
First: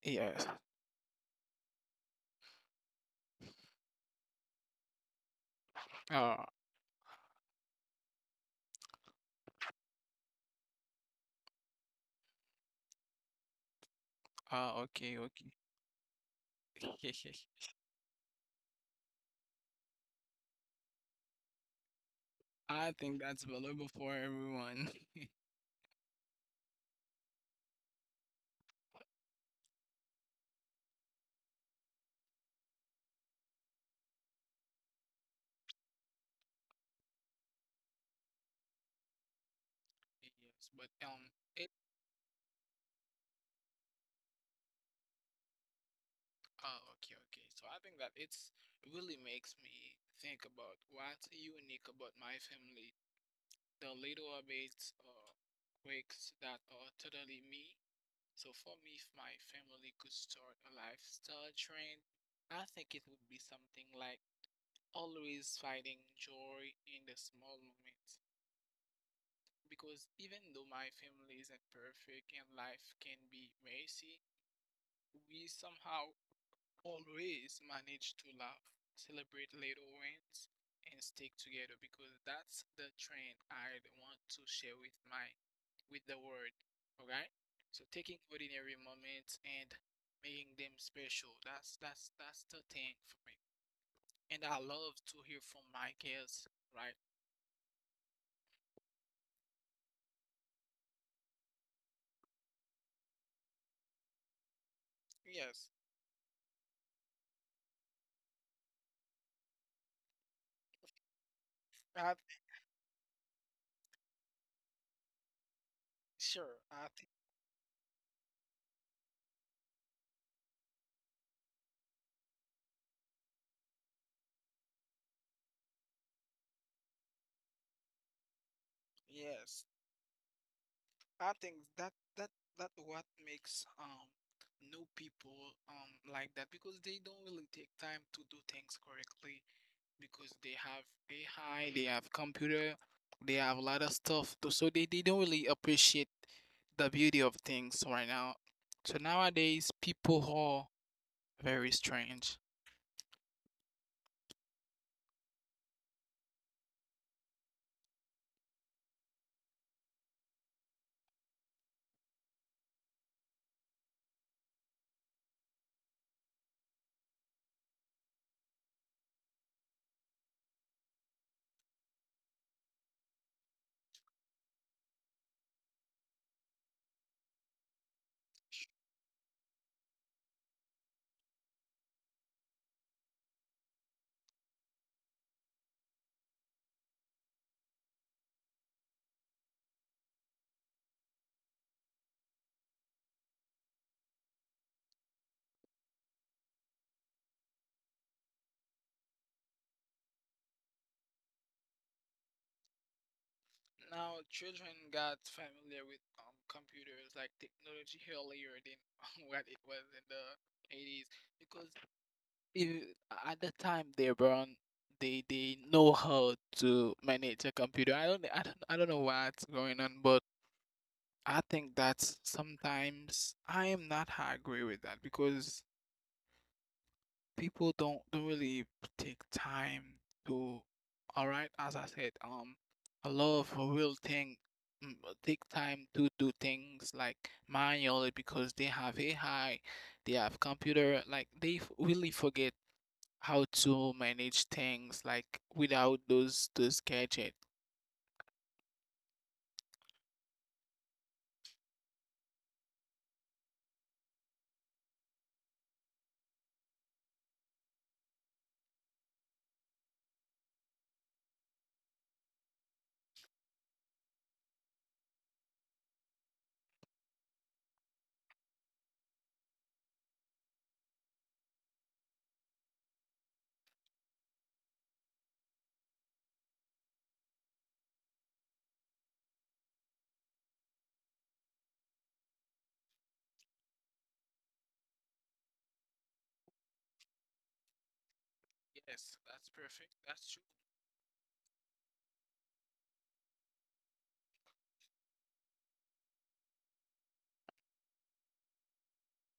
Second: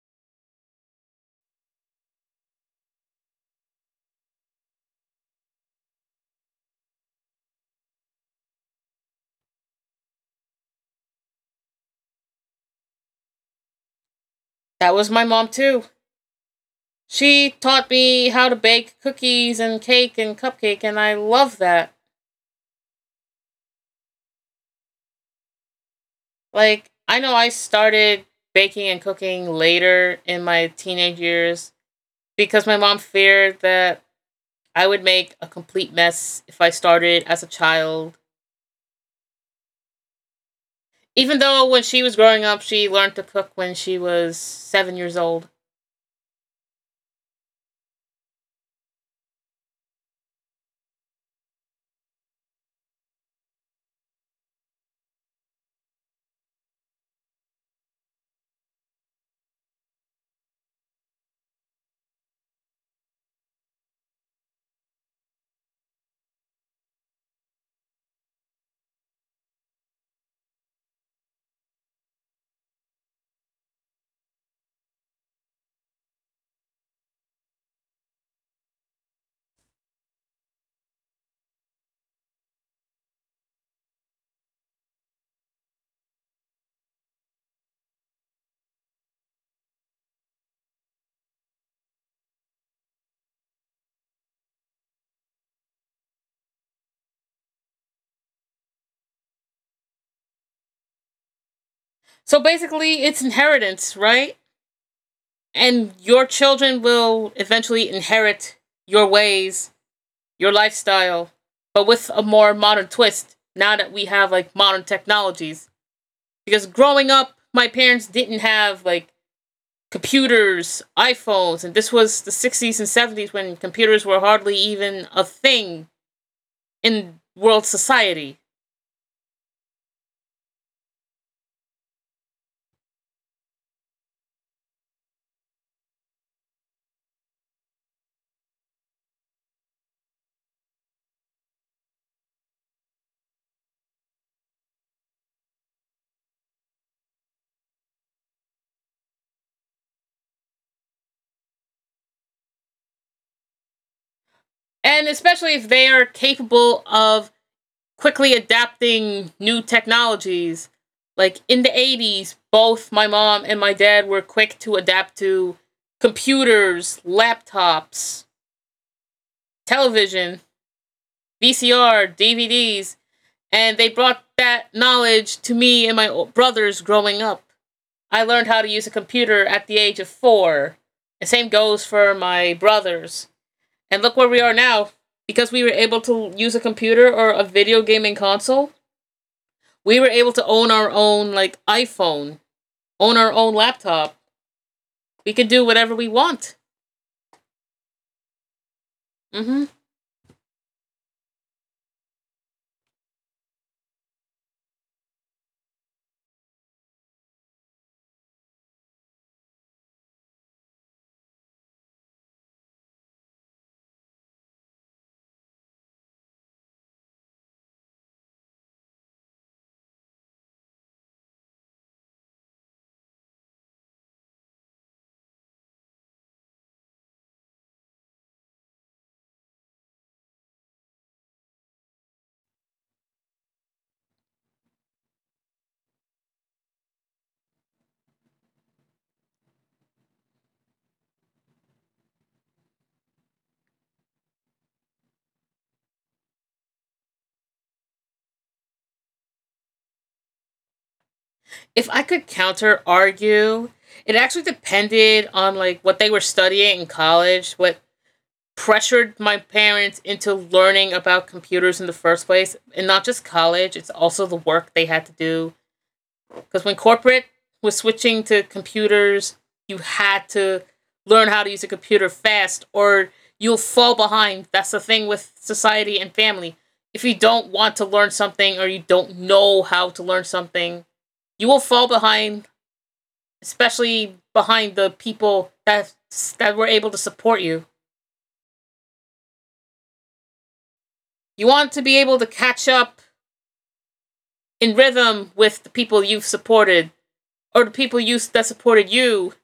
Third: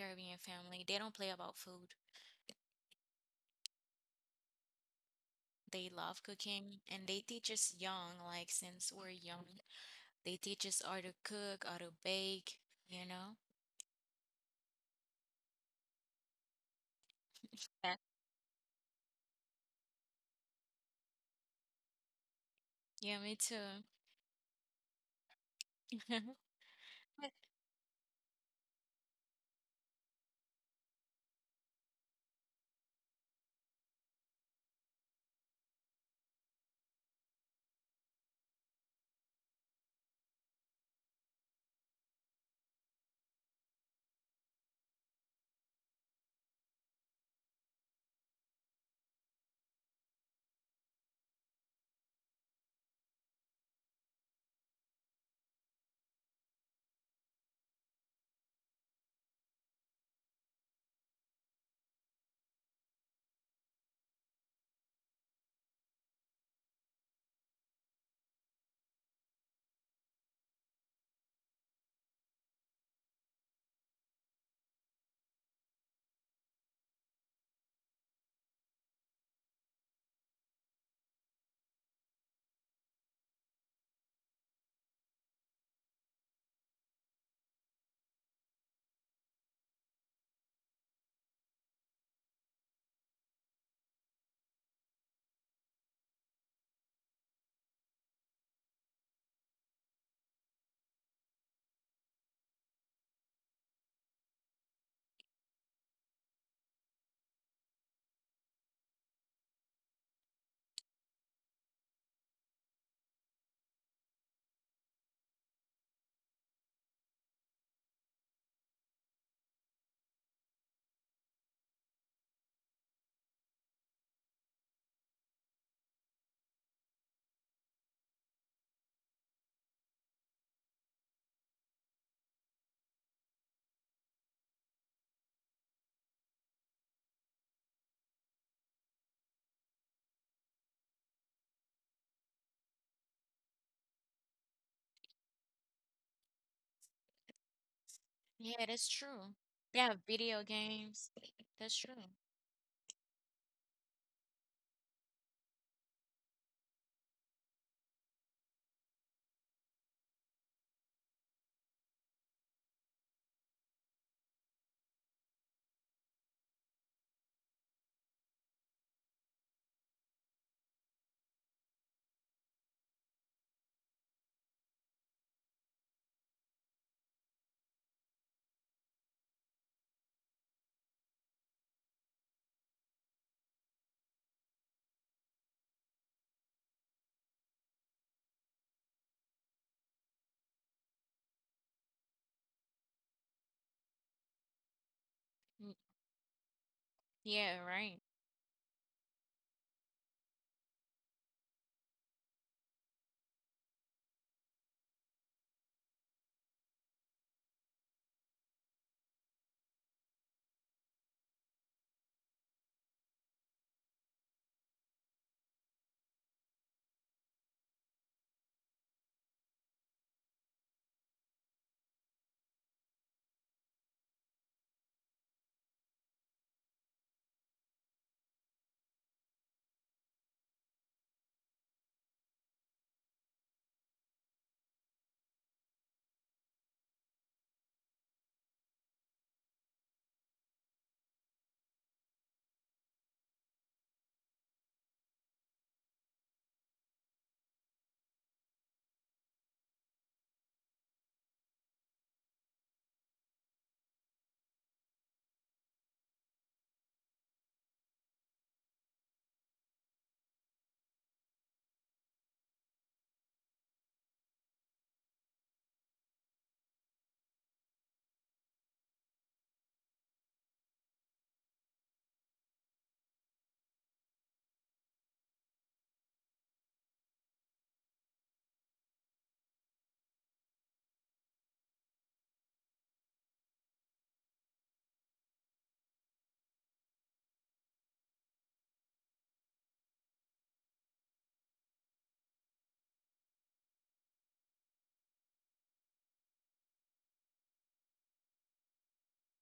Yes. Oh, uh, That was okay, my okay. mom, too. She taught me how to bake cookies and cake and cupcake, and I love that. I think that's valuable for everyone. Like, I know I started baking and cooking later in my teenage years, because my mom feared that I would make a complete mess if I started as a child. Yes, but um, Even though it when she was growing up, she learned to cook when she was seven years old. oh okay, okay. So I think that it's really makes me think about what's unique about my family. The little habits or quirks that are totally me. So for me, if my family could start a lifestyle trend, I think it would be something like always finding joy in the small moments. Because even though my family isn't perfect and life can be messy, we somehow always manage to laugh, celebrate little wins, and stick together because that's the trend I want to share with my with the world. Okay? So taking ordinary moments and making them special. That's that's that's the thing for me. And I love to hear from my kids, right? So basically, it's inheritance, right? Yes. And your children will eventually inherit your ways, your lifestyle, but I with th- a more modern twist now that we have like modern technologies. sure. Because I growing think up, my parents didn't have like computers, iPhones, and this was the sixties and seventies when computers were hardly even a thing in world society. yes. I think that that that what makes um new people um like that because they don't really take time to do things correctly because they have A I, they have computer, they have a lot of stuff to, so they, they don't really appreciate the beauty of things right now. So nowadays people very strange. And especially if they are capable of quickly adapting new technologies. Like in the eighties, both my mom and my dad were quick to adapt to computers, laptops, television, V C R, D V Ds, and they brought that knowledge to me and my brothers growing up. I learned how to use a computer at the age of four. The same goes for my brothers. And look where we are now. Because we were able to use a computer or a video gaming console, we were able to own our own like iPhone, own our own laptop. We could do whatever we want. Mm-hmm. Now, children got familiar with um, computers like technology earlier than what it was in the eighties because you, at the time they run they they know how to manage a computer. I don't I don't I don't know what's going on, but I think that's sometimes I am not I agree with that because people don't don't really take time to all right, as I said, um a lot of real thing mm, take time to do things like manually because they have A I, they have computer, like they f- really forget how to manage things like without those those gadget. If I could counter argue, it actually depended on like what they were studying in college, what pressured my parents into learning about computers in the first place, and not just college, it's also the work they had to do, because when corporate was switching to computers, you had to learn how to use a computer fast, or you'll fall behind. That's the thing with society and family. If you don't want to learn something, or you don't know how to learn something, you will fall behind, especially behind the people that that were able to support you. Yes, that's perfect. That's true. You want to be able to catch up in rhythm with the people you've supported, or the people you that supported you,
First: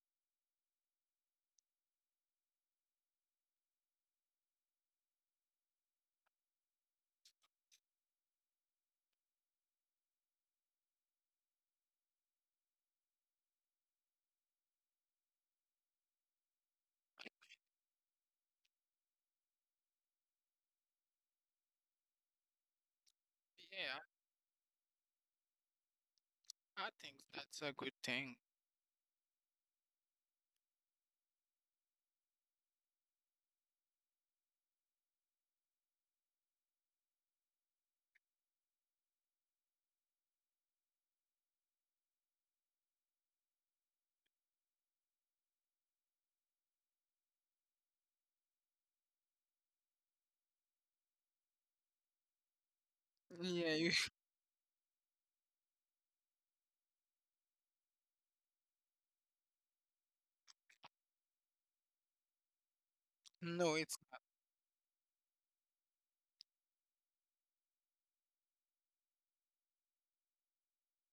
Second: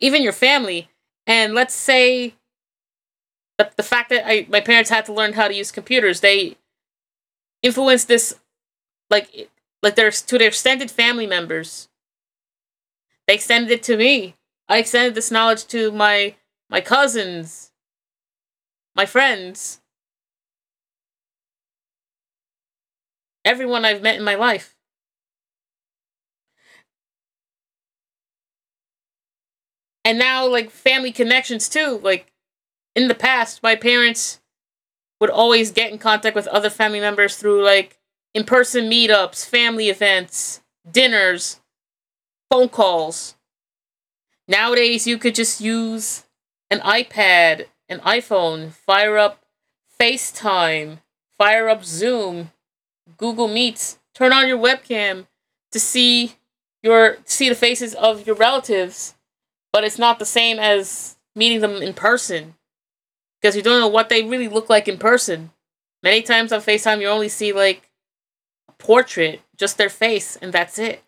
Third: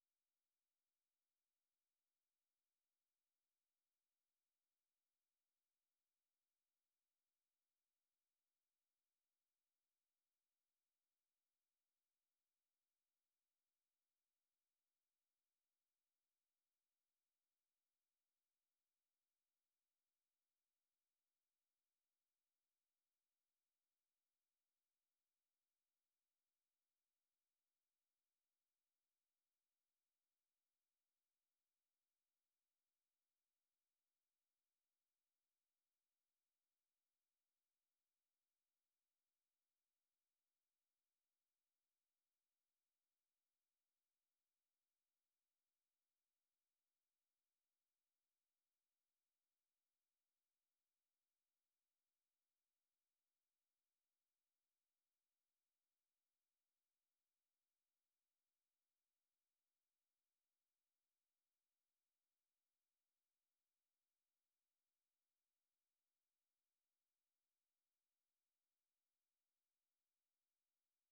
even your family. And let's say that the fact that I, my parents had to learn how to use computers, they influenced this like like their to their extended family members. They extended it to me. I extended this knowledge to my my cousins, my friends, everyone Yeah, I've met in my life. I, I think that's a good thing. And now like family connections too. Like in the past, my parents would always get in contact with other family members through like in person meetups, family events, dinners, phone calls. Nowadays, you could just use an iPad, an iPhone, fire up FaceTime, fire up Zoom, Google Yeah, you, Meets, turn on your webcam to see your see the faces of your relatives, but it's not the same as meeting them in person, because you no, don't know it's what they really look like in person. Many times on FaceTime, you only see like a portrait, just their face, and that's it.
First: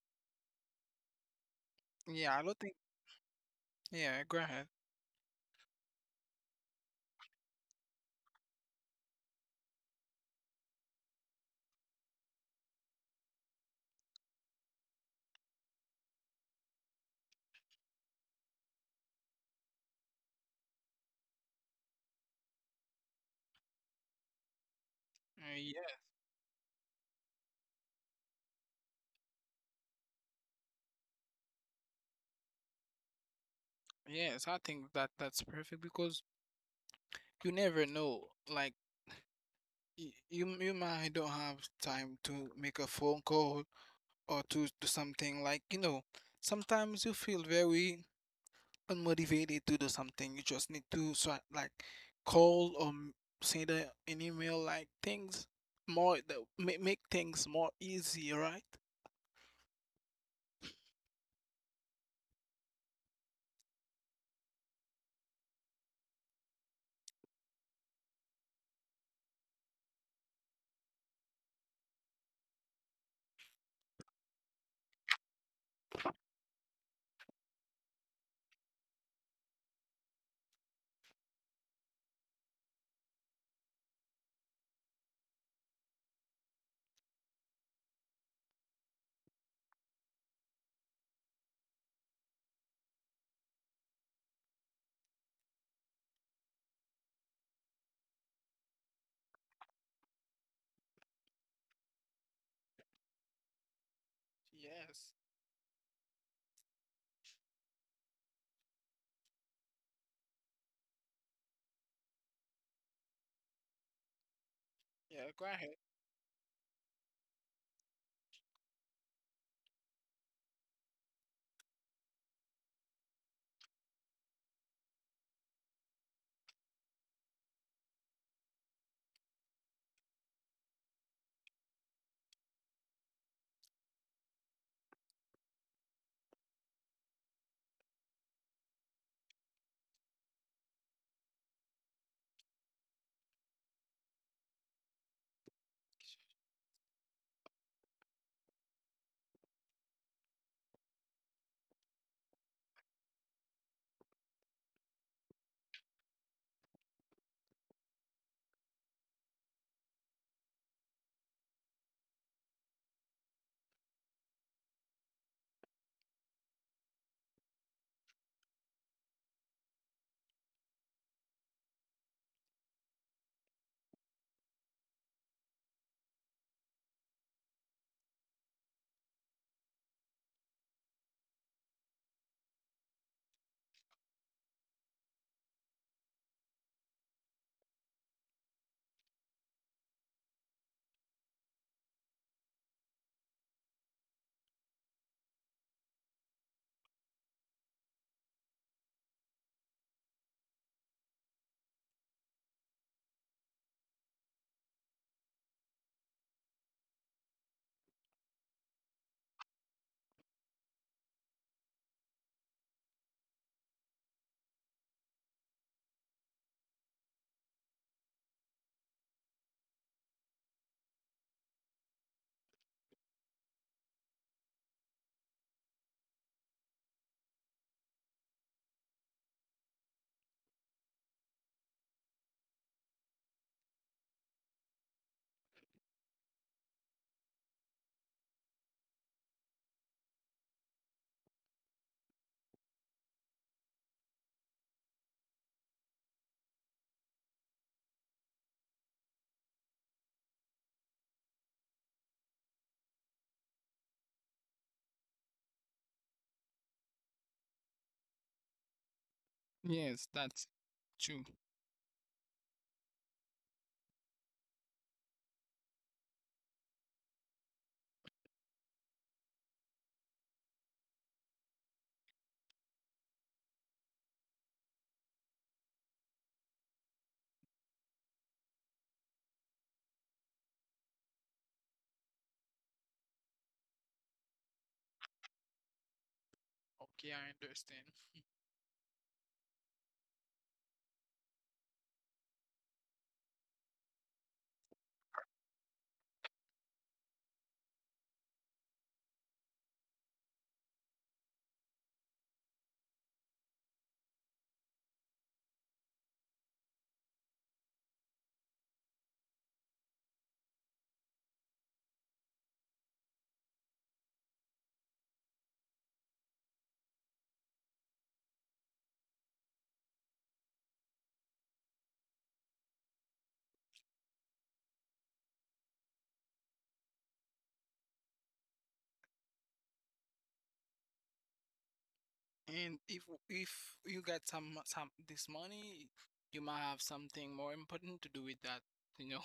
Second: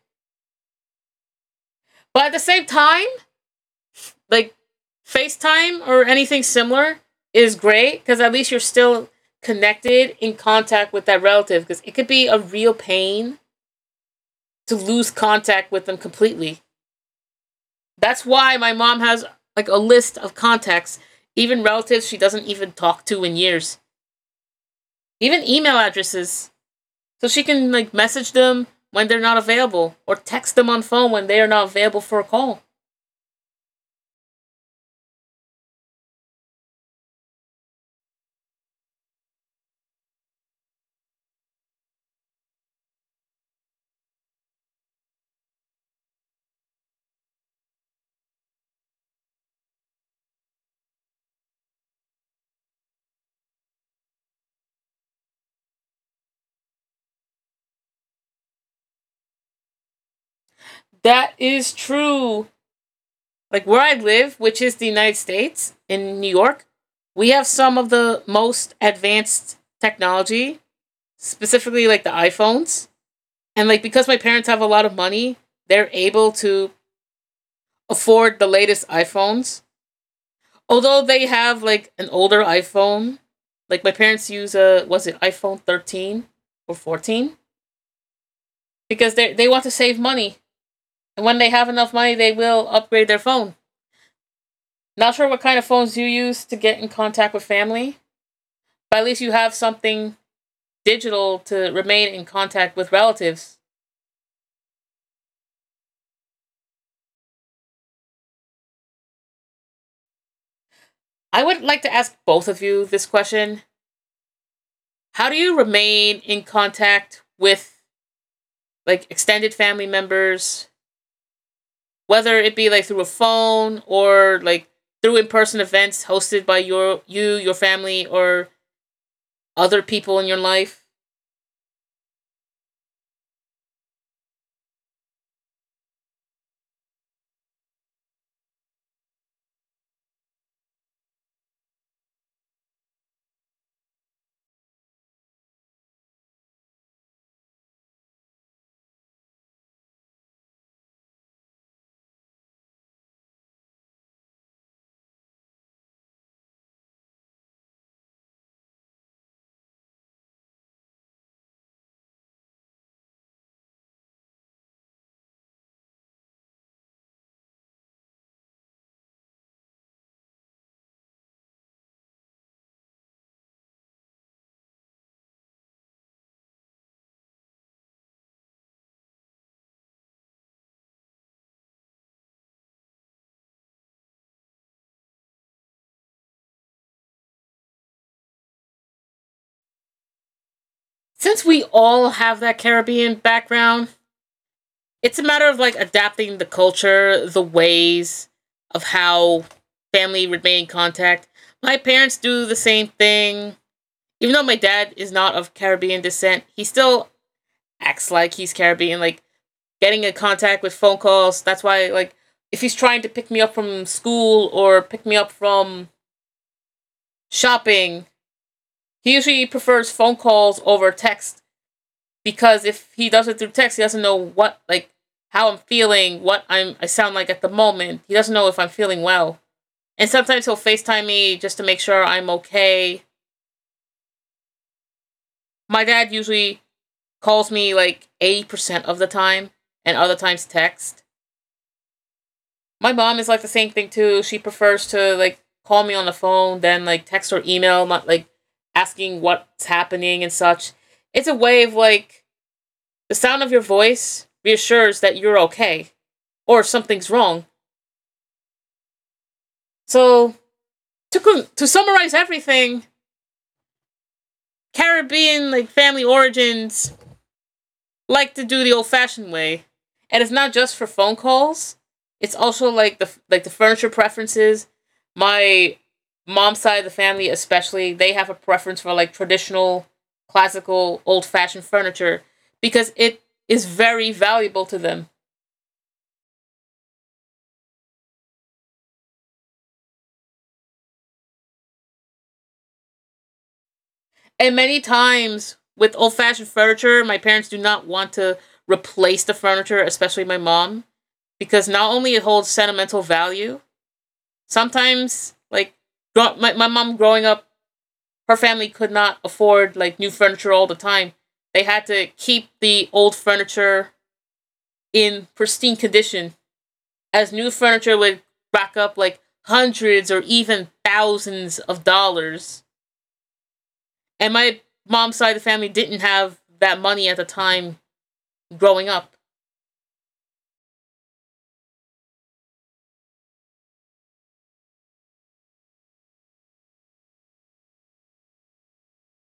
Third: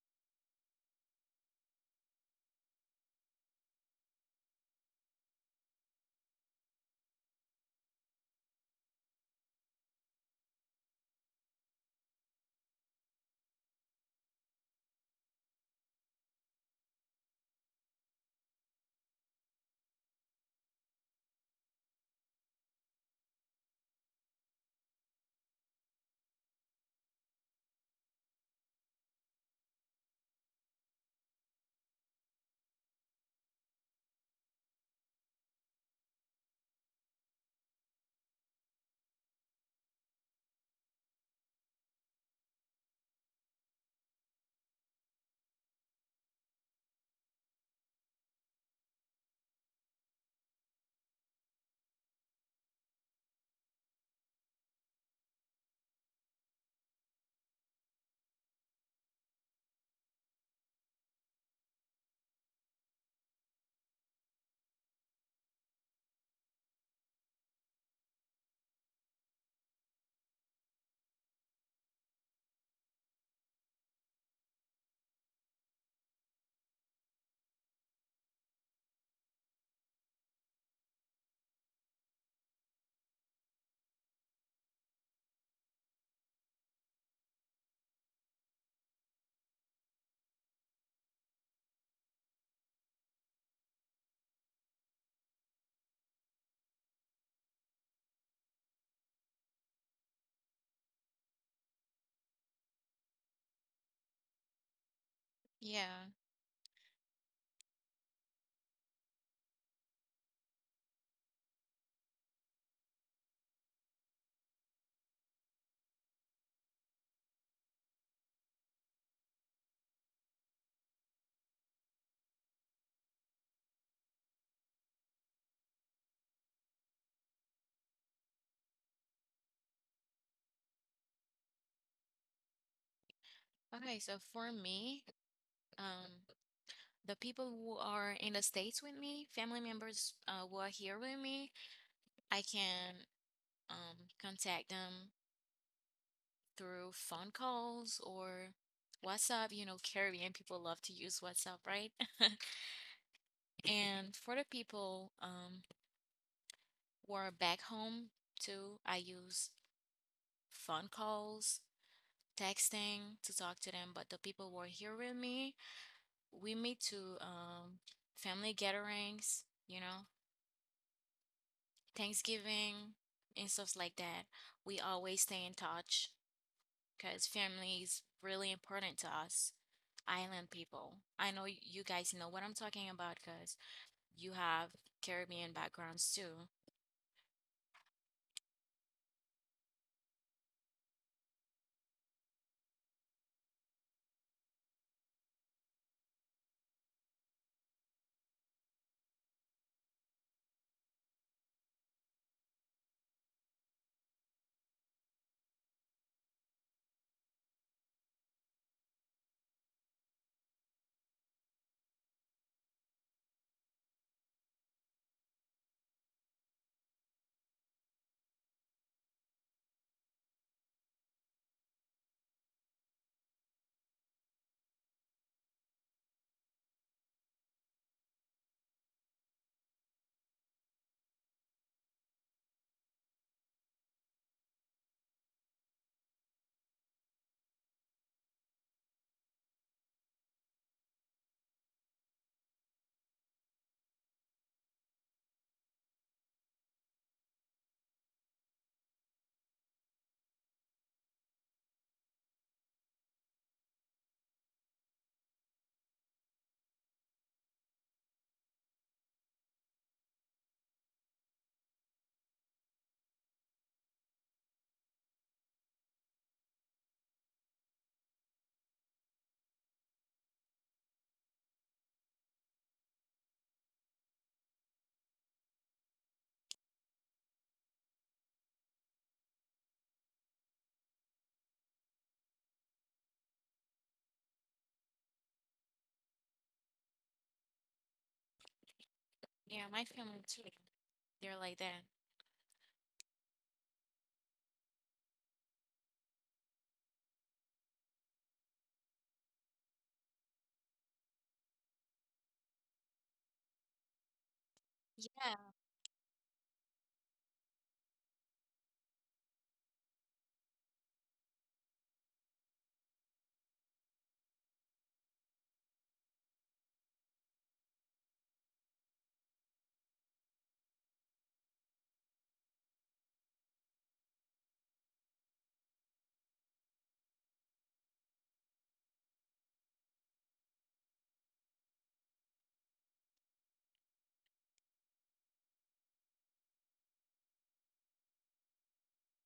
not. But at Yeah, the I don't same think. time, Yeah, go like ahead. FaceTime or anything similar is great, because at least you're still connected in contact with that relative, because it could be a real pain to lose contact with them completely. That's why my mom has like a list of contacts, even relatives she doesn't even talk to in years, even Uh, email yeah, addresses. So she can like message them when they're not available, or text them on phone when they are not available for a call. yes, I think that that's perfect because you never know. Like y- you, you might don't have time to make a phone call or to do something like you know. Sometimes you feel very unmotivated to do something, you just need to so like call or m- send a, an email, like things more that make, make things more easy, right? That is true. Like where I live, which is the United States in New York, we have some of the most advanced technology, specifically like the iPhones. And like because my parents have a lot of money, they're able to afford the latest iPhones. Although they have like an older iPhone, like my parents use a, was it iPhone thirteen or fourteen? Because they they want to save money. And when they have enough money, they will upgrade their phone. Not sure what kind of phones you use to get in contact with family, but at least you have something digital to remain in contact with relatives. Yes. I would like to ask both of you this question. How Yeah. do Go you ahead. remain in contact with like extended family members, whether it be like through a phone, or like through in-person events hosted by your you, your family or other people in your life? Since we all have that Caribbean background, it's a matter of like adapting the culture, the ways of how family remain in contact. My parents do the same thing. Even though my dad is not of Caribbean descent, he still acts like he's Caribbean, like getting in contact with phone calls. That's why like if he's trying to pick me up from school, or pick me up from shopping, he usually prefers phone calls over text, because if he does it through text, he doesn't know what like how I'm feeling, what I'm I sound like at the moment. He doesn't know if I'm feeling well. And sometimes he'll FaceTime me just to make sure I'm okay. My dad usually calls me like eighty percent of the time and other times text. My mom is like the same thing too. She prefers to like call me on the phone than like text or email, not like asking what's happening and such. It's a way of like, the sound of your voice reassures that you're okay or something's wrong. Yes, So, that's true. to, to summarize everything, Caribbean like family origins like to do the old-fashioned way, and it's not just for phone calls. It's also like the like the furniture preferences. My mom's side of the family, especially, they have a preference for like traditional, classical, old-fashioned furniture, because it is very valuable to them. Okay, I understand. And many times with old fashioned furniture, my parents do not want to replace the furniture, especially my mom, because not only it holds sentimental value, sometimes, like, my, my mom growing up, her family could not afford, like, new furniture all the time. They had to keep the old furniture in pristine condition, as new furniture would rack up, like, hundreds or even thousands of dollars. And my mom's side of the family didn't have that money at the time growing up. And if if you got some some this money, you might have something more important to do with that, you know.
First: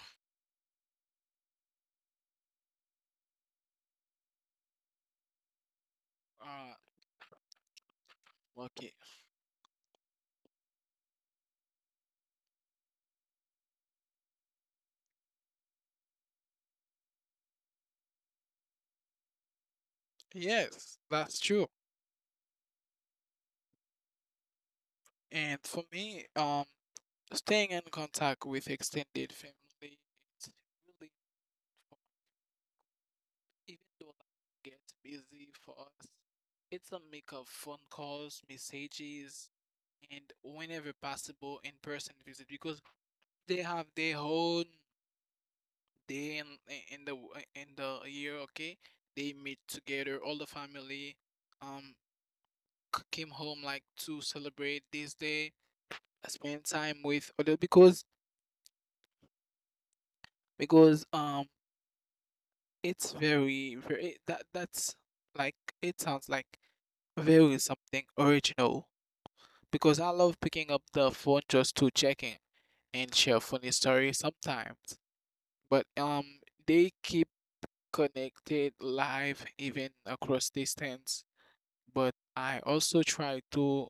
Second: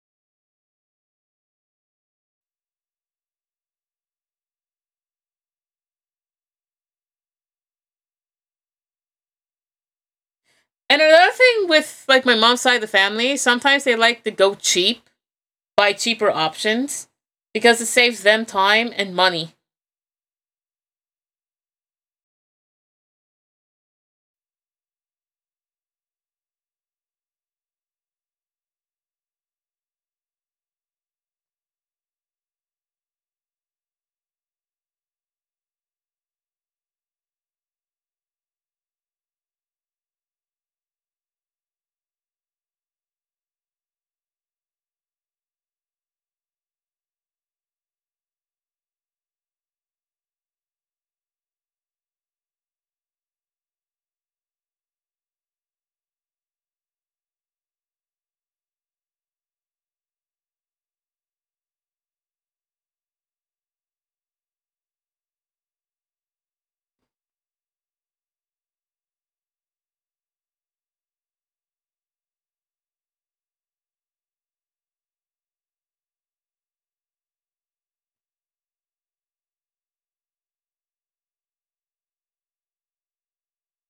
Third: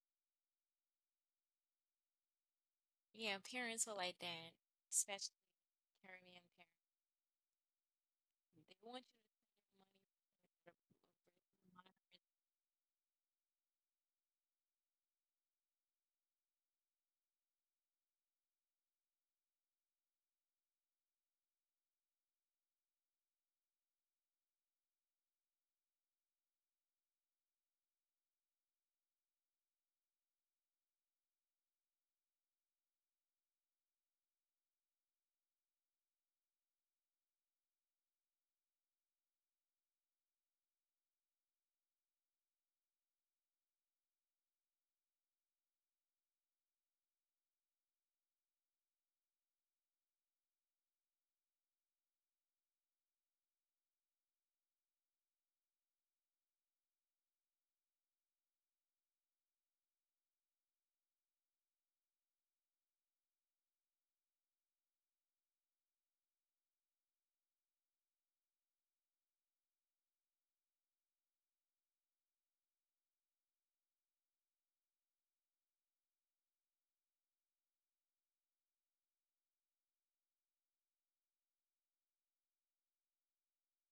Uh, okay. And another thing with like my mom's side of the family, sometimes they like to go cheap, buy cheaper options, because it saves them time and money. Yes, that's true. And for me, um, staying in contact with extended family it's really important. Even though life gets busy for us, it's a mix of phone calls, messages, and whenever possible, in-person visit because they have their own day in in the w- in the year. Okay, they meet together, all the family, um, c- came home like to celebrate this day, spend time with other because because um it's very, very that that's like it sounds like very something original because I love picking up the phone just to check in and share funny stories sometimes. But um, they keep connected live even across distance. But I also try to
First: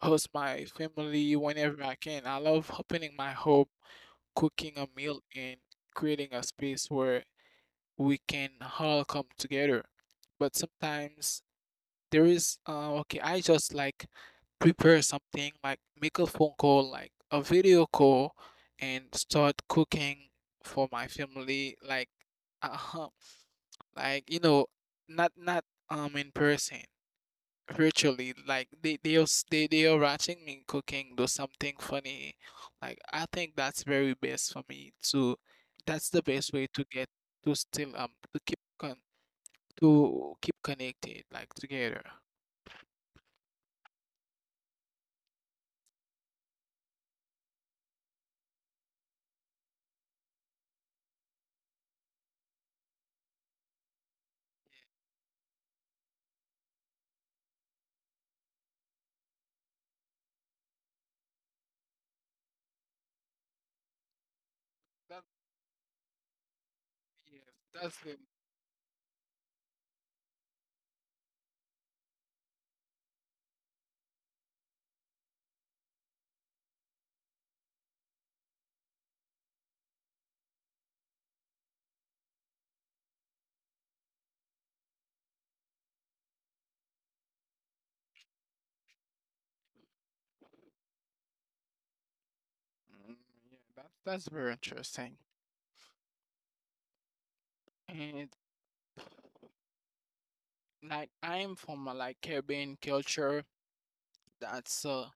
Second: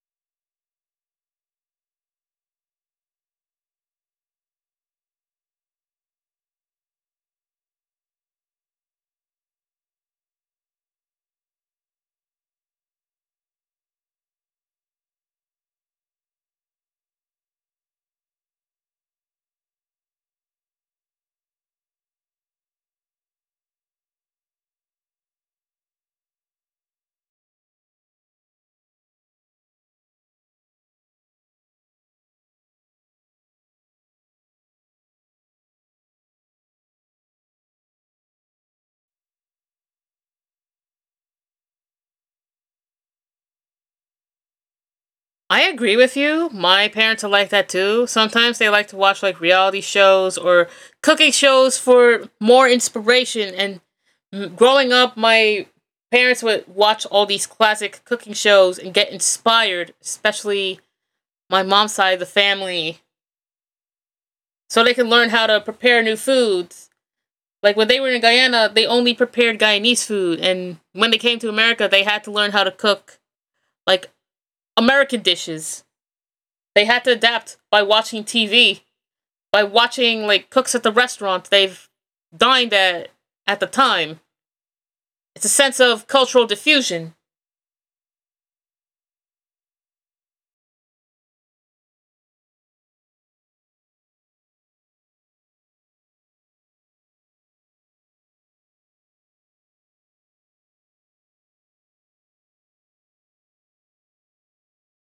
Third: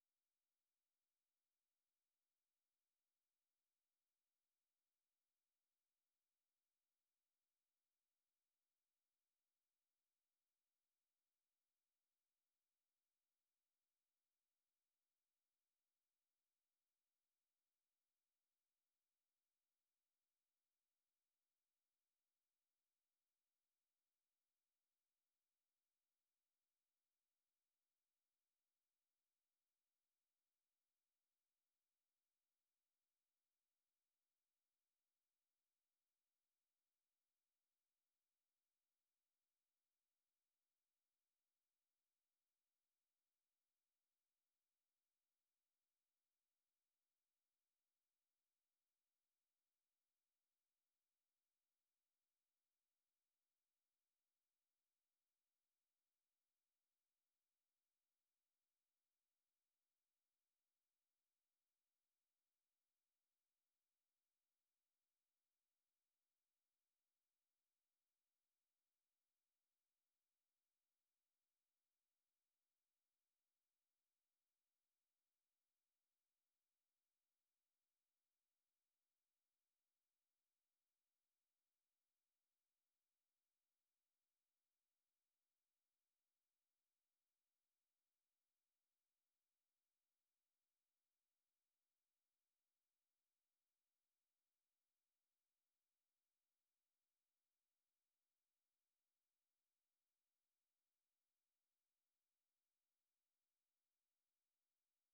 host my family whenever I can. I love opening my home, cooking a meal, and creating a space where we can all come together. But sometimes there is, uh, okay, I just like prepare something, like make a phone call, like a video call, and start cooking for my family, like, uh, like you know, not not um in person, virtually. Like they they are s- they they are watching me cooking, do something funny. Like i think that's very best for me to that's the best way to get to still um to keep con to keep connected, like together. I agree with you. My parents are like that too. Sometimes they like to watch like reality shows or cooking shows for more inspiration. And growing up, my parents would watch all these classic cooking shows and get inspired, especially my mom's side of the family, so they can That learn how to prepare new foods. Like yes, when that's they were the in Guyana, they only prepared Guyanese food, and when they came to America, they had to learn how to cook like American dishes. They had to adapt by watching T V, by watching like cooks at the restaurant they've dined at at the time. It's a sense of cultural diffusion. Mm, yeah, that's that's very interesting. And like I'm from a, like Caribbean culture, that's uh,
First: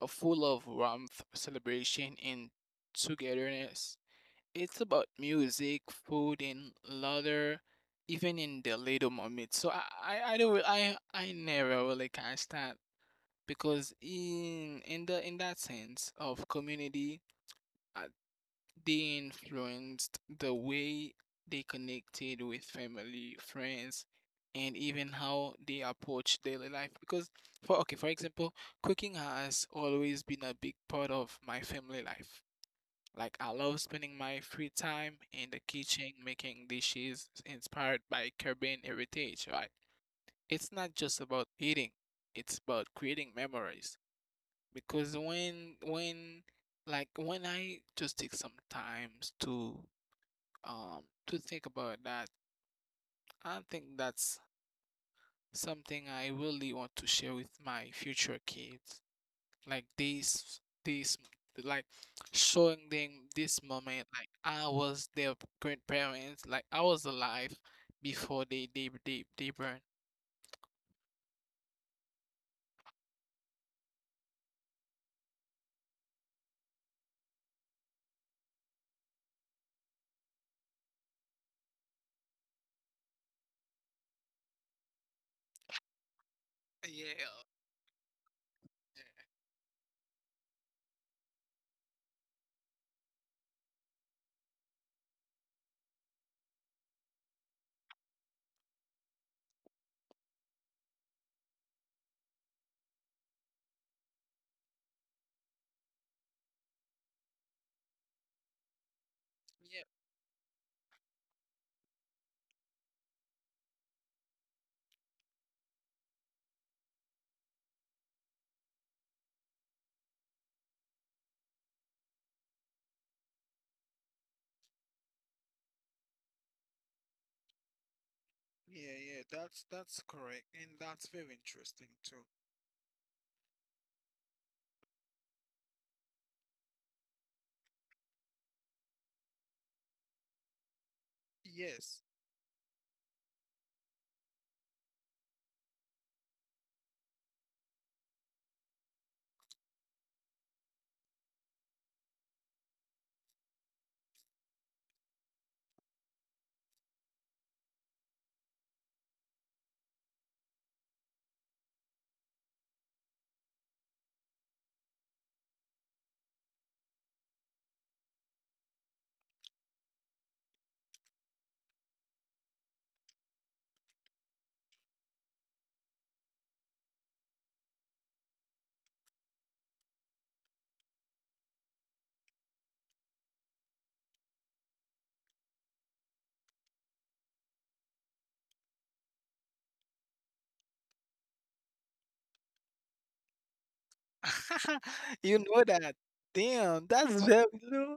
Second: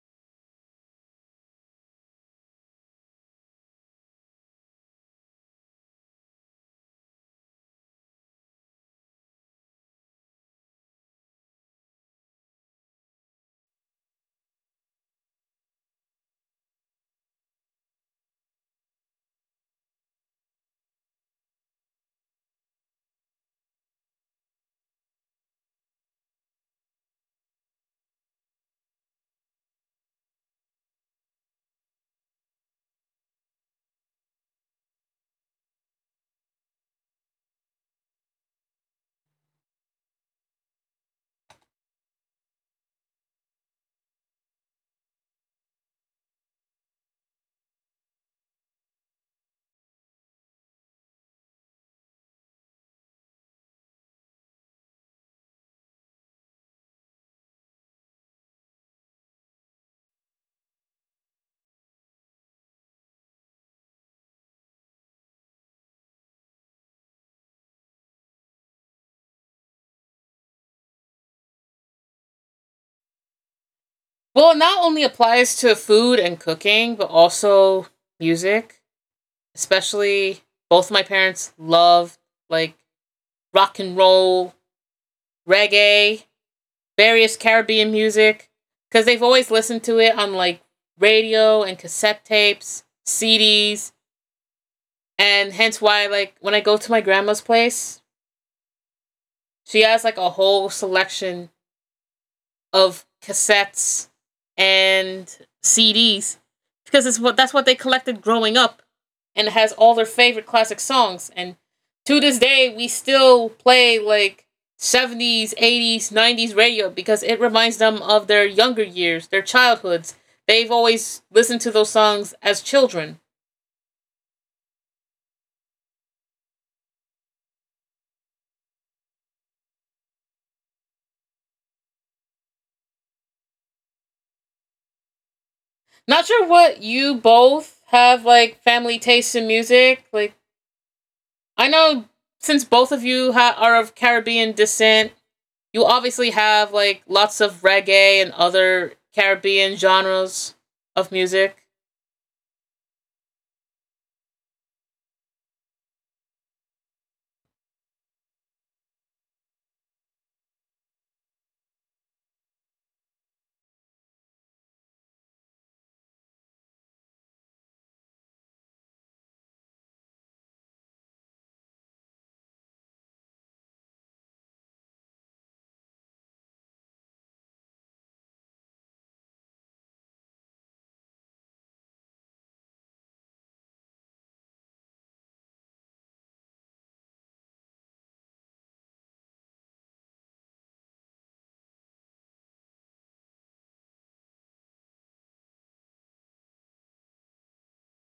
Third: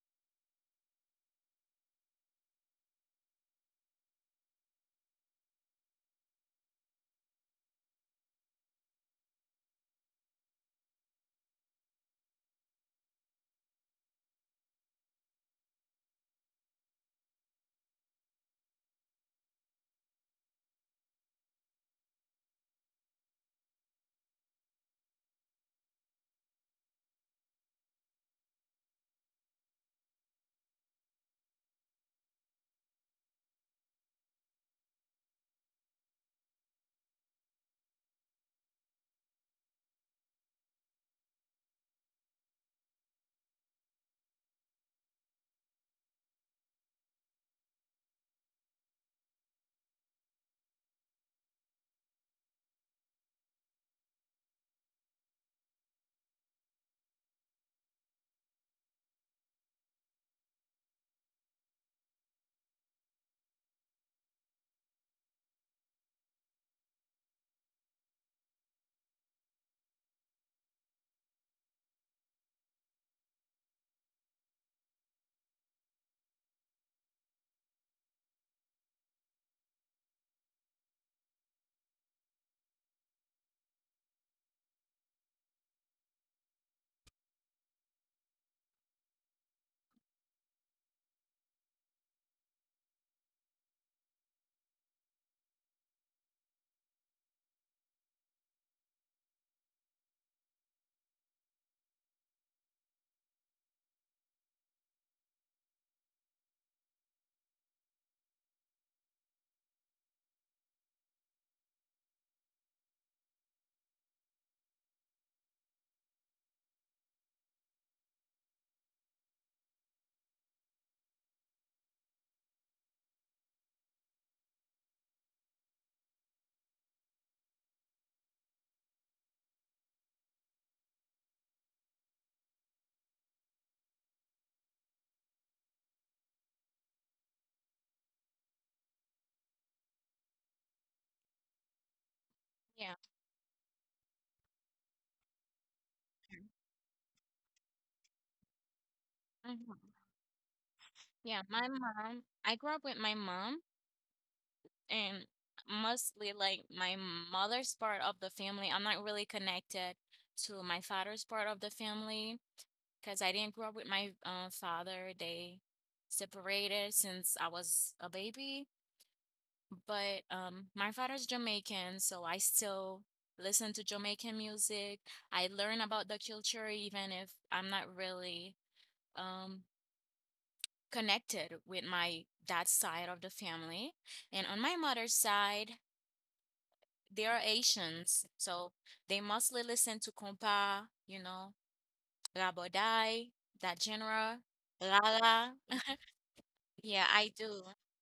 a full of warmth, celebration, and togetherness. It's about music, food, and laughter, even in the little moments. So I, I, I don't, I, I never really catch that because in in the in that sense of community, uh, they influenced the way they connected with family, friends, and even how they approach daily life. Because, for okay, for example, cooking has always been a big part of my family life. Like, I love spending my free time in the kitchen making dishes inspired by Caribbean heritage, right? It's not just about eating, it's about creating memories. Because when, when, like when I just take some times to um to think about that. I think that's something I really want to share with my future kids. Like this this like showing them this moment, like I was their grandparents, like I was alive before they they they, they burned. Well, it not only applies to food and cooking, but also music. Especially both my parents loved like rock and roll, reggae, Yeah, various Caribbean music, because they've always listened to it on like radio and cassette tapes, C Ds, and hence why like when I go to my grandma's place, she has like a whole selection of cassettes and C Ds, because it's what that's what they collected growing up, and it has yeah, all their favorite classic songs. And to this day, we still play like seventies, eighties, nineties radio, because it reminds them of their younger years, their childhoods. They've always listened to those songs as children. yeah, yeah. That's that's correct, and that's very interesting too. Not sure what you both have like family tastes in music. Like I know Yes, since both of you ha- are of Caribbean descent, you obviously have like lots of reggae and other Caribbean genres of music. you know that. Damn, that's very low.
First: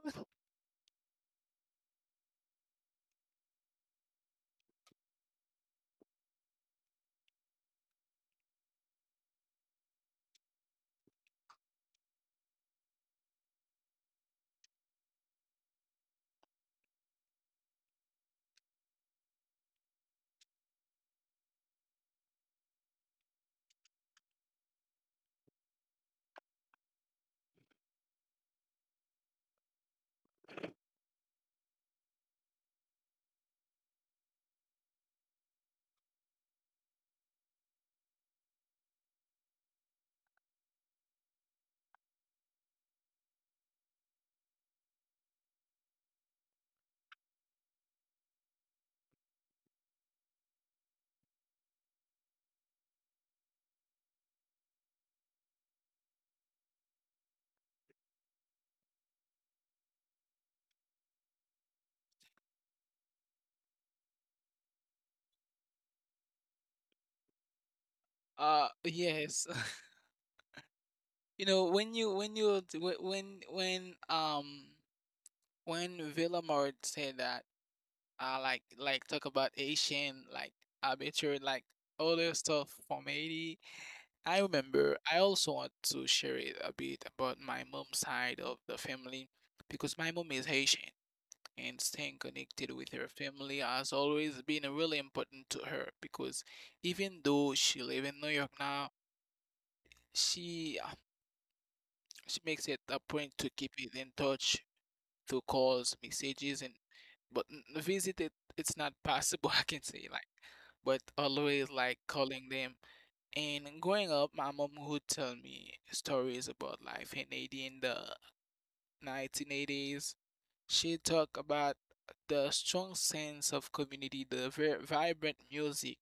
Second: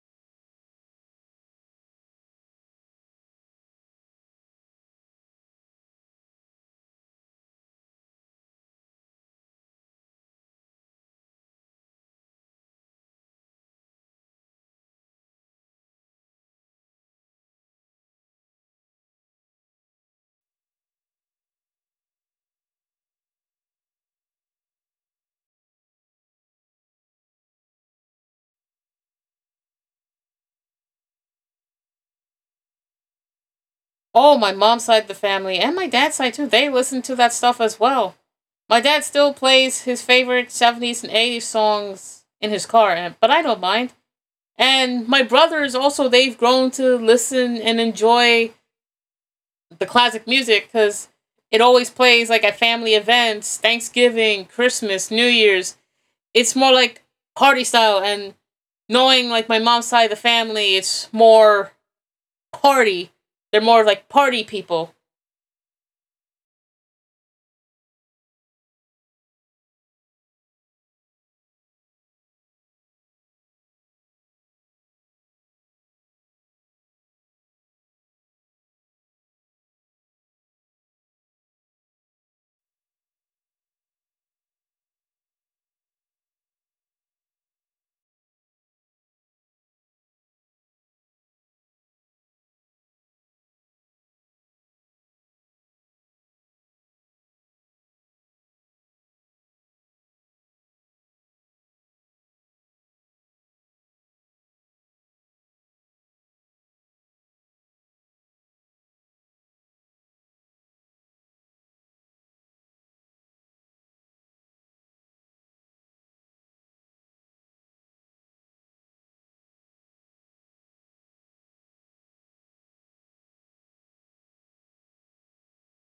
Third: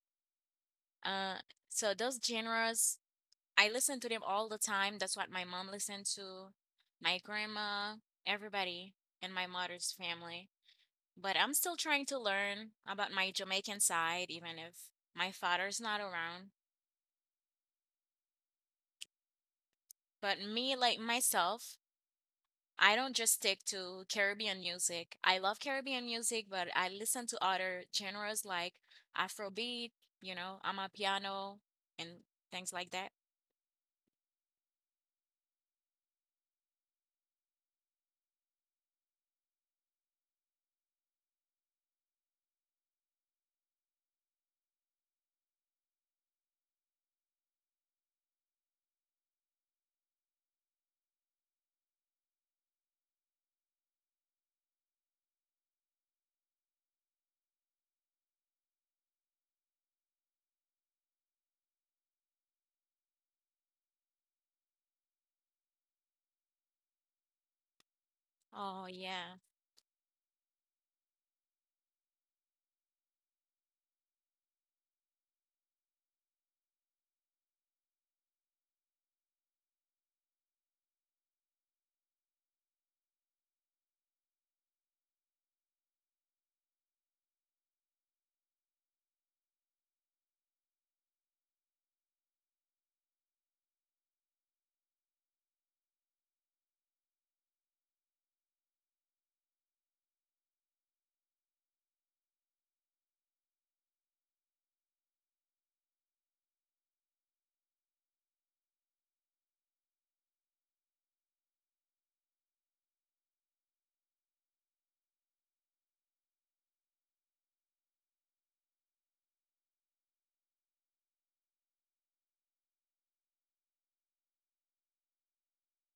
Oh, my mom's side of the family and my dad's side too, they listen to that stuff as well. My dad still plays his favorite seventies and eighties songs in his car, and- but I don't mind. And my brothers also, they've grown to listen and enjoy the classic music, because it always plays like at family events, Thanksgiving, Christmas, New Year's. It's more like party style, and knowing like my mom's side of the family, it's more party, they're more like party people. Uh, yes. You know, when you when you t- wh- when when um when Villamart said that uh like like talk about Asian like arbitrary like all this stuff from Haiti, I remember I also want to share it a bit about my mom's side of the family because my mom is Haitian and staying connected with her family has always been really important to her because even though she live in New York now, she uh, she makes it a point to keep it in touch to calls, messages, and but n- visit it, it's not possible. I can say like, but always like calling them. And growing up, my mom would tell me stories about life in Haiti in the nineteen eighties. She talked about the strong sense of community, the ver- vibrant music,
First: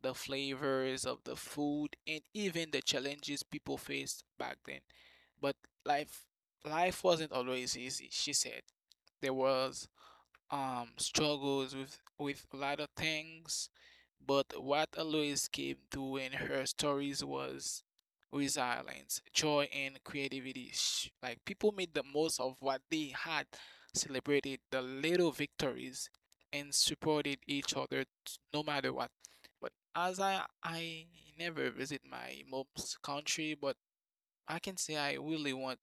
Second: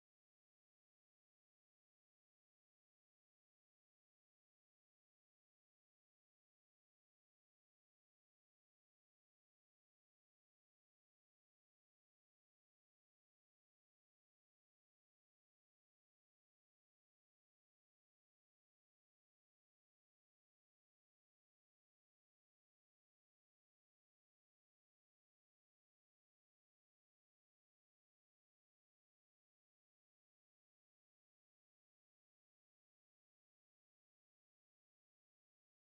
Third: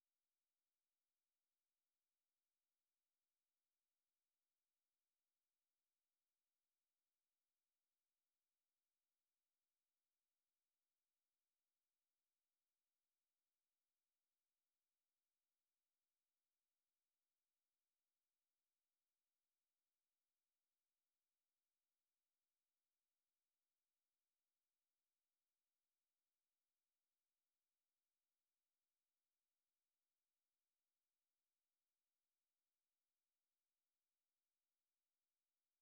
the flavors of the food, and even the challenges people faced back then. But life, life wasn't always easy. She said there was um struggles with with a lot of things, but what Alois came through in her stories was resilience, joy, and creativity. Sh- Like people made the most of what they had, celebrated the little victories, and supported each other t- no matter what. But as I I never visit my mom's country, but I can say I really want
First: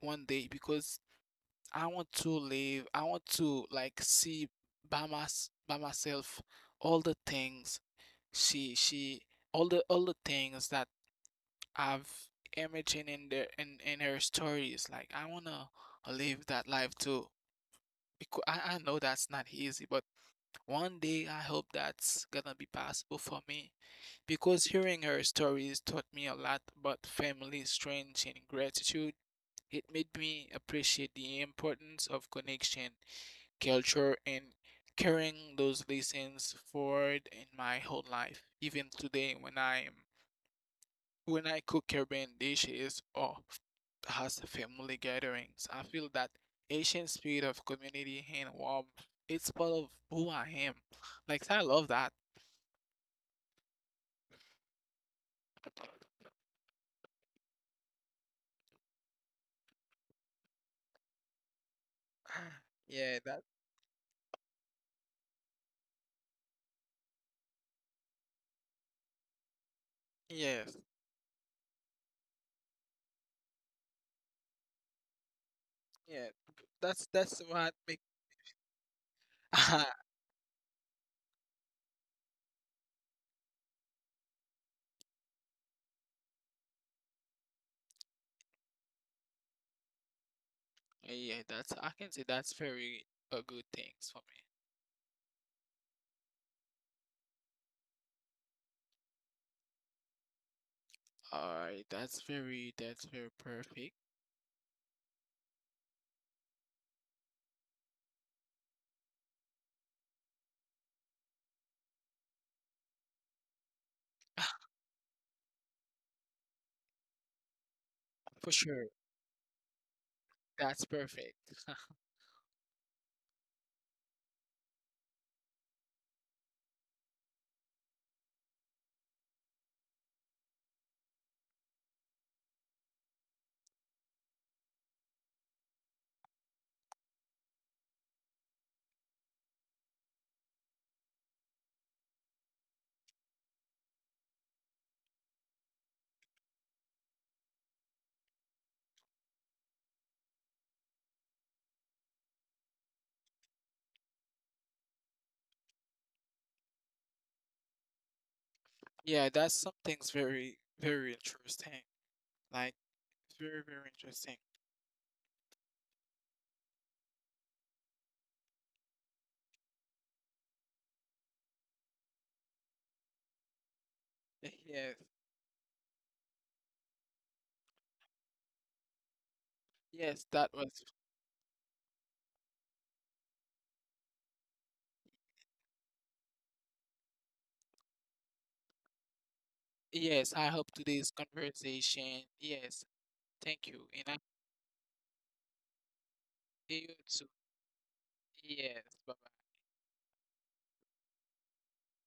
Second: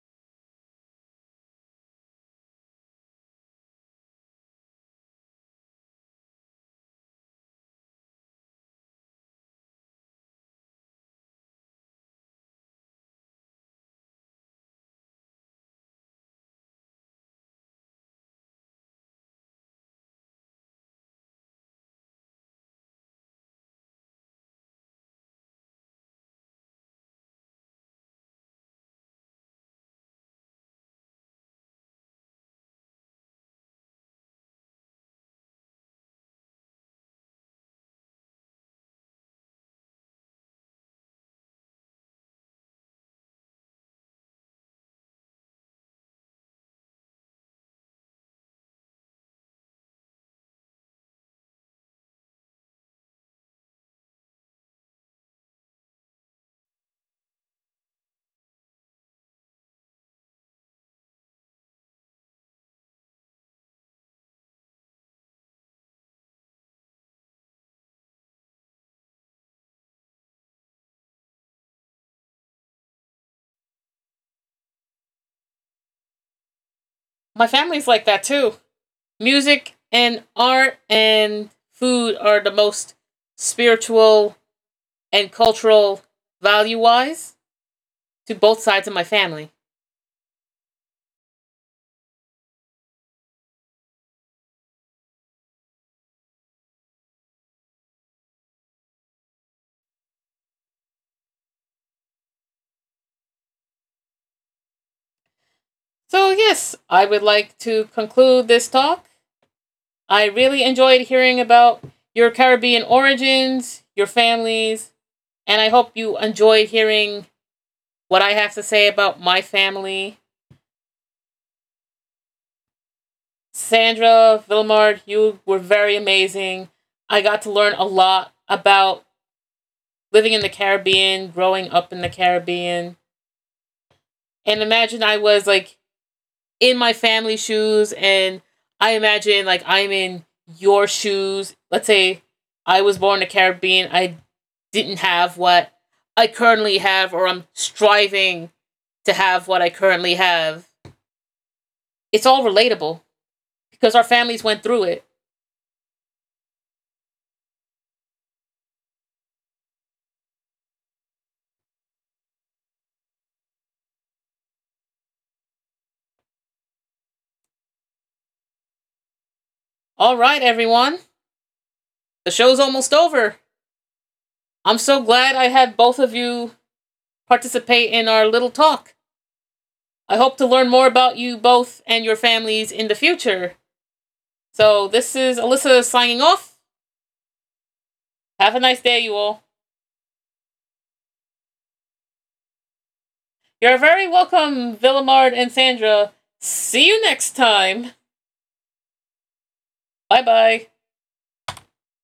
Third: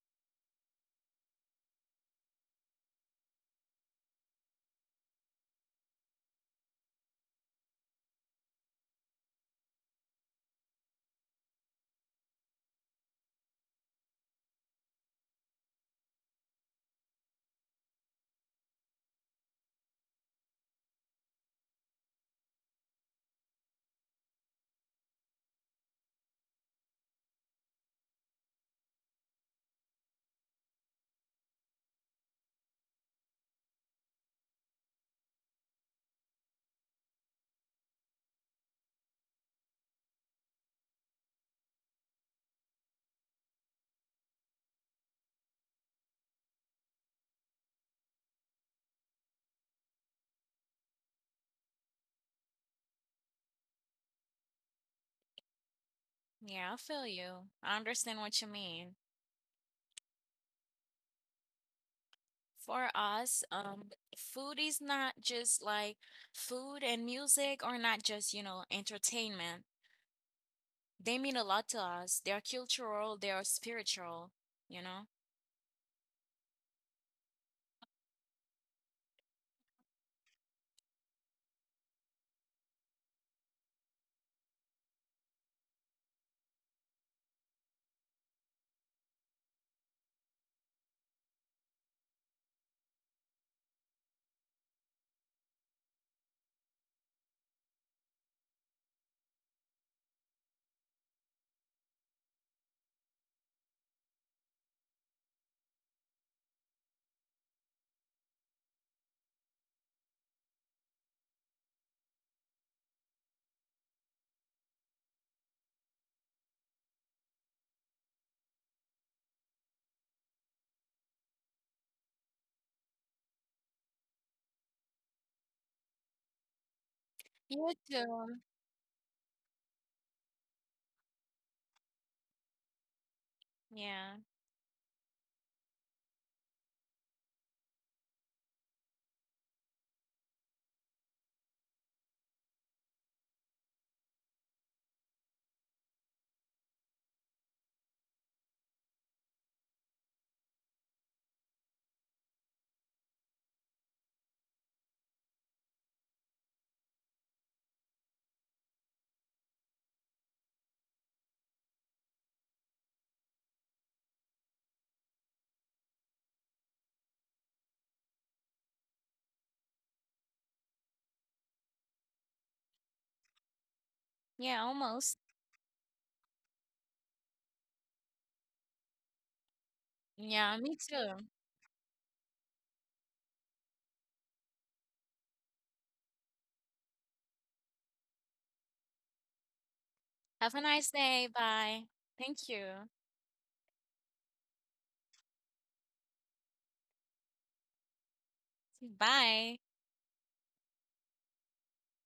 one day because I want to live, I want to like see by my by myself all the things she she all the all the things that I've imagined in the in, in her stories. Like I wanna live that life too. Because I, I know that's not easy, but one day I hope that's gonna be possible for me. Because hearing her stories taught me a lot about family, strength, and gratitude. It made me appreciate the importance of connection, culture, and carrying those lessons forward in my whole life. Even today when I'm when I cook Caribbean dishes or has family gatherings, I feel that Asian spirit of community and warmth. It's part of who I am. Like I love that. Yeah, that yes. Yeah. That's that's My what family's make like that too. Music and art and food are the most spiritual and cultural value wise to both sides of my family. yeah, that's I can say that's very a good things for me. Alright, that's very that's very perfect. So yes, I would like to conclude this talk. I really enjoyed hearing about your Caribbean origins, your families, and I hope you enjoyed hearing what I For have to sure. say about my family. That's perfect. Sandra, Villemard, you were very amazing. I got to learn a lot about living in the Caribbean, growing up in the Caribbean. And imagine I was like in my family shoes, and I imagine like I'm in your shoes. Let's say I was born in the Caribbean. I didn't have what I currently have, or I'm striving to have what I currently have. It's all relatable because our families went through it. Yeah, that's something's very, very interesting. Like, it's very, very interesting. All right, everyone. The show's almost over. I'm Yes, so glad I had both of you participate in our little talk. I yes, hope to that learn was. more about you both and your families in the future. So, this is Alyssa signing off. Have a nice day, you all. Yes, I hope today's conversation. Yes, thank You're you. very And I welcome, Villamard and Sandra. see See you you too. next time. Yes, bye. Bye bye.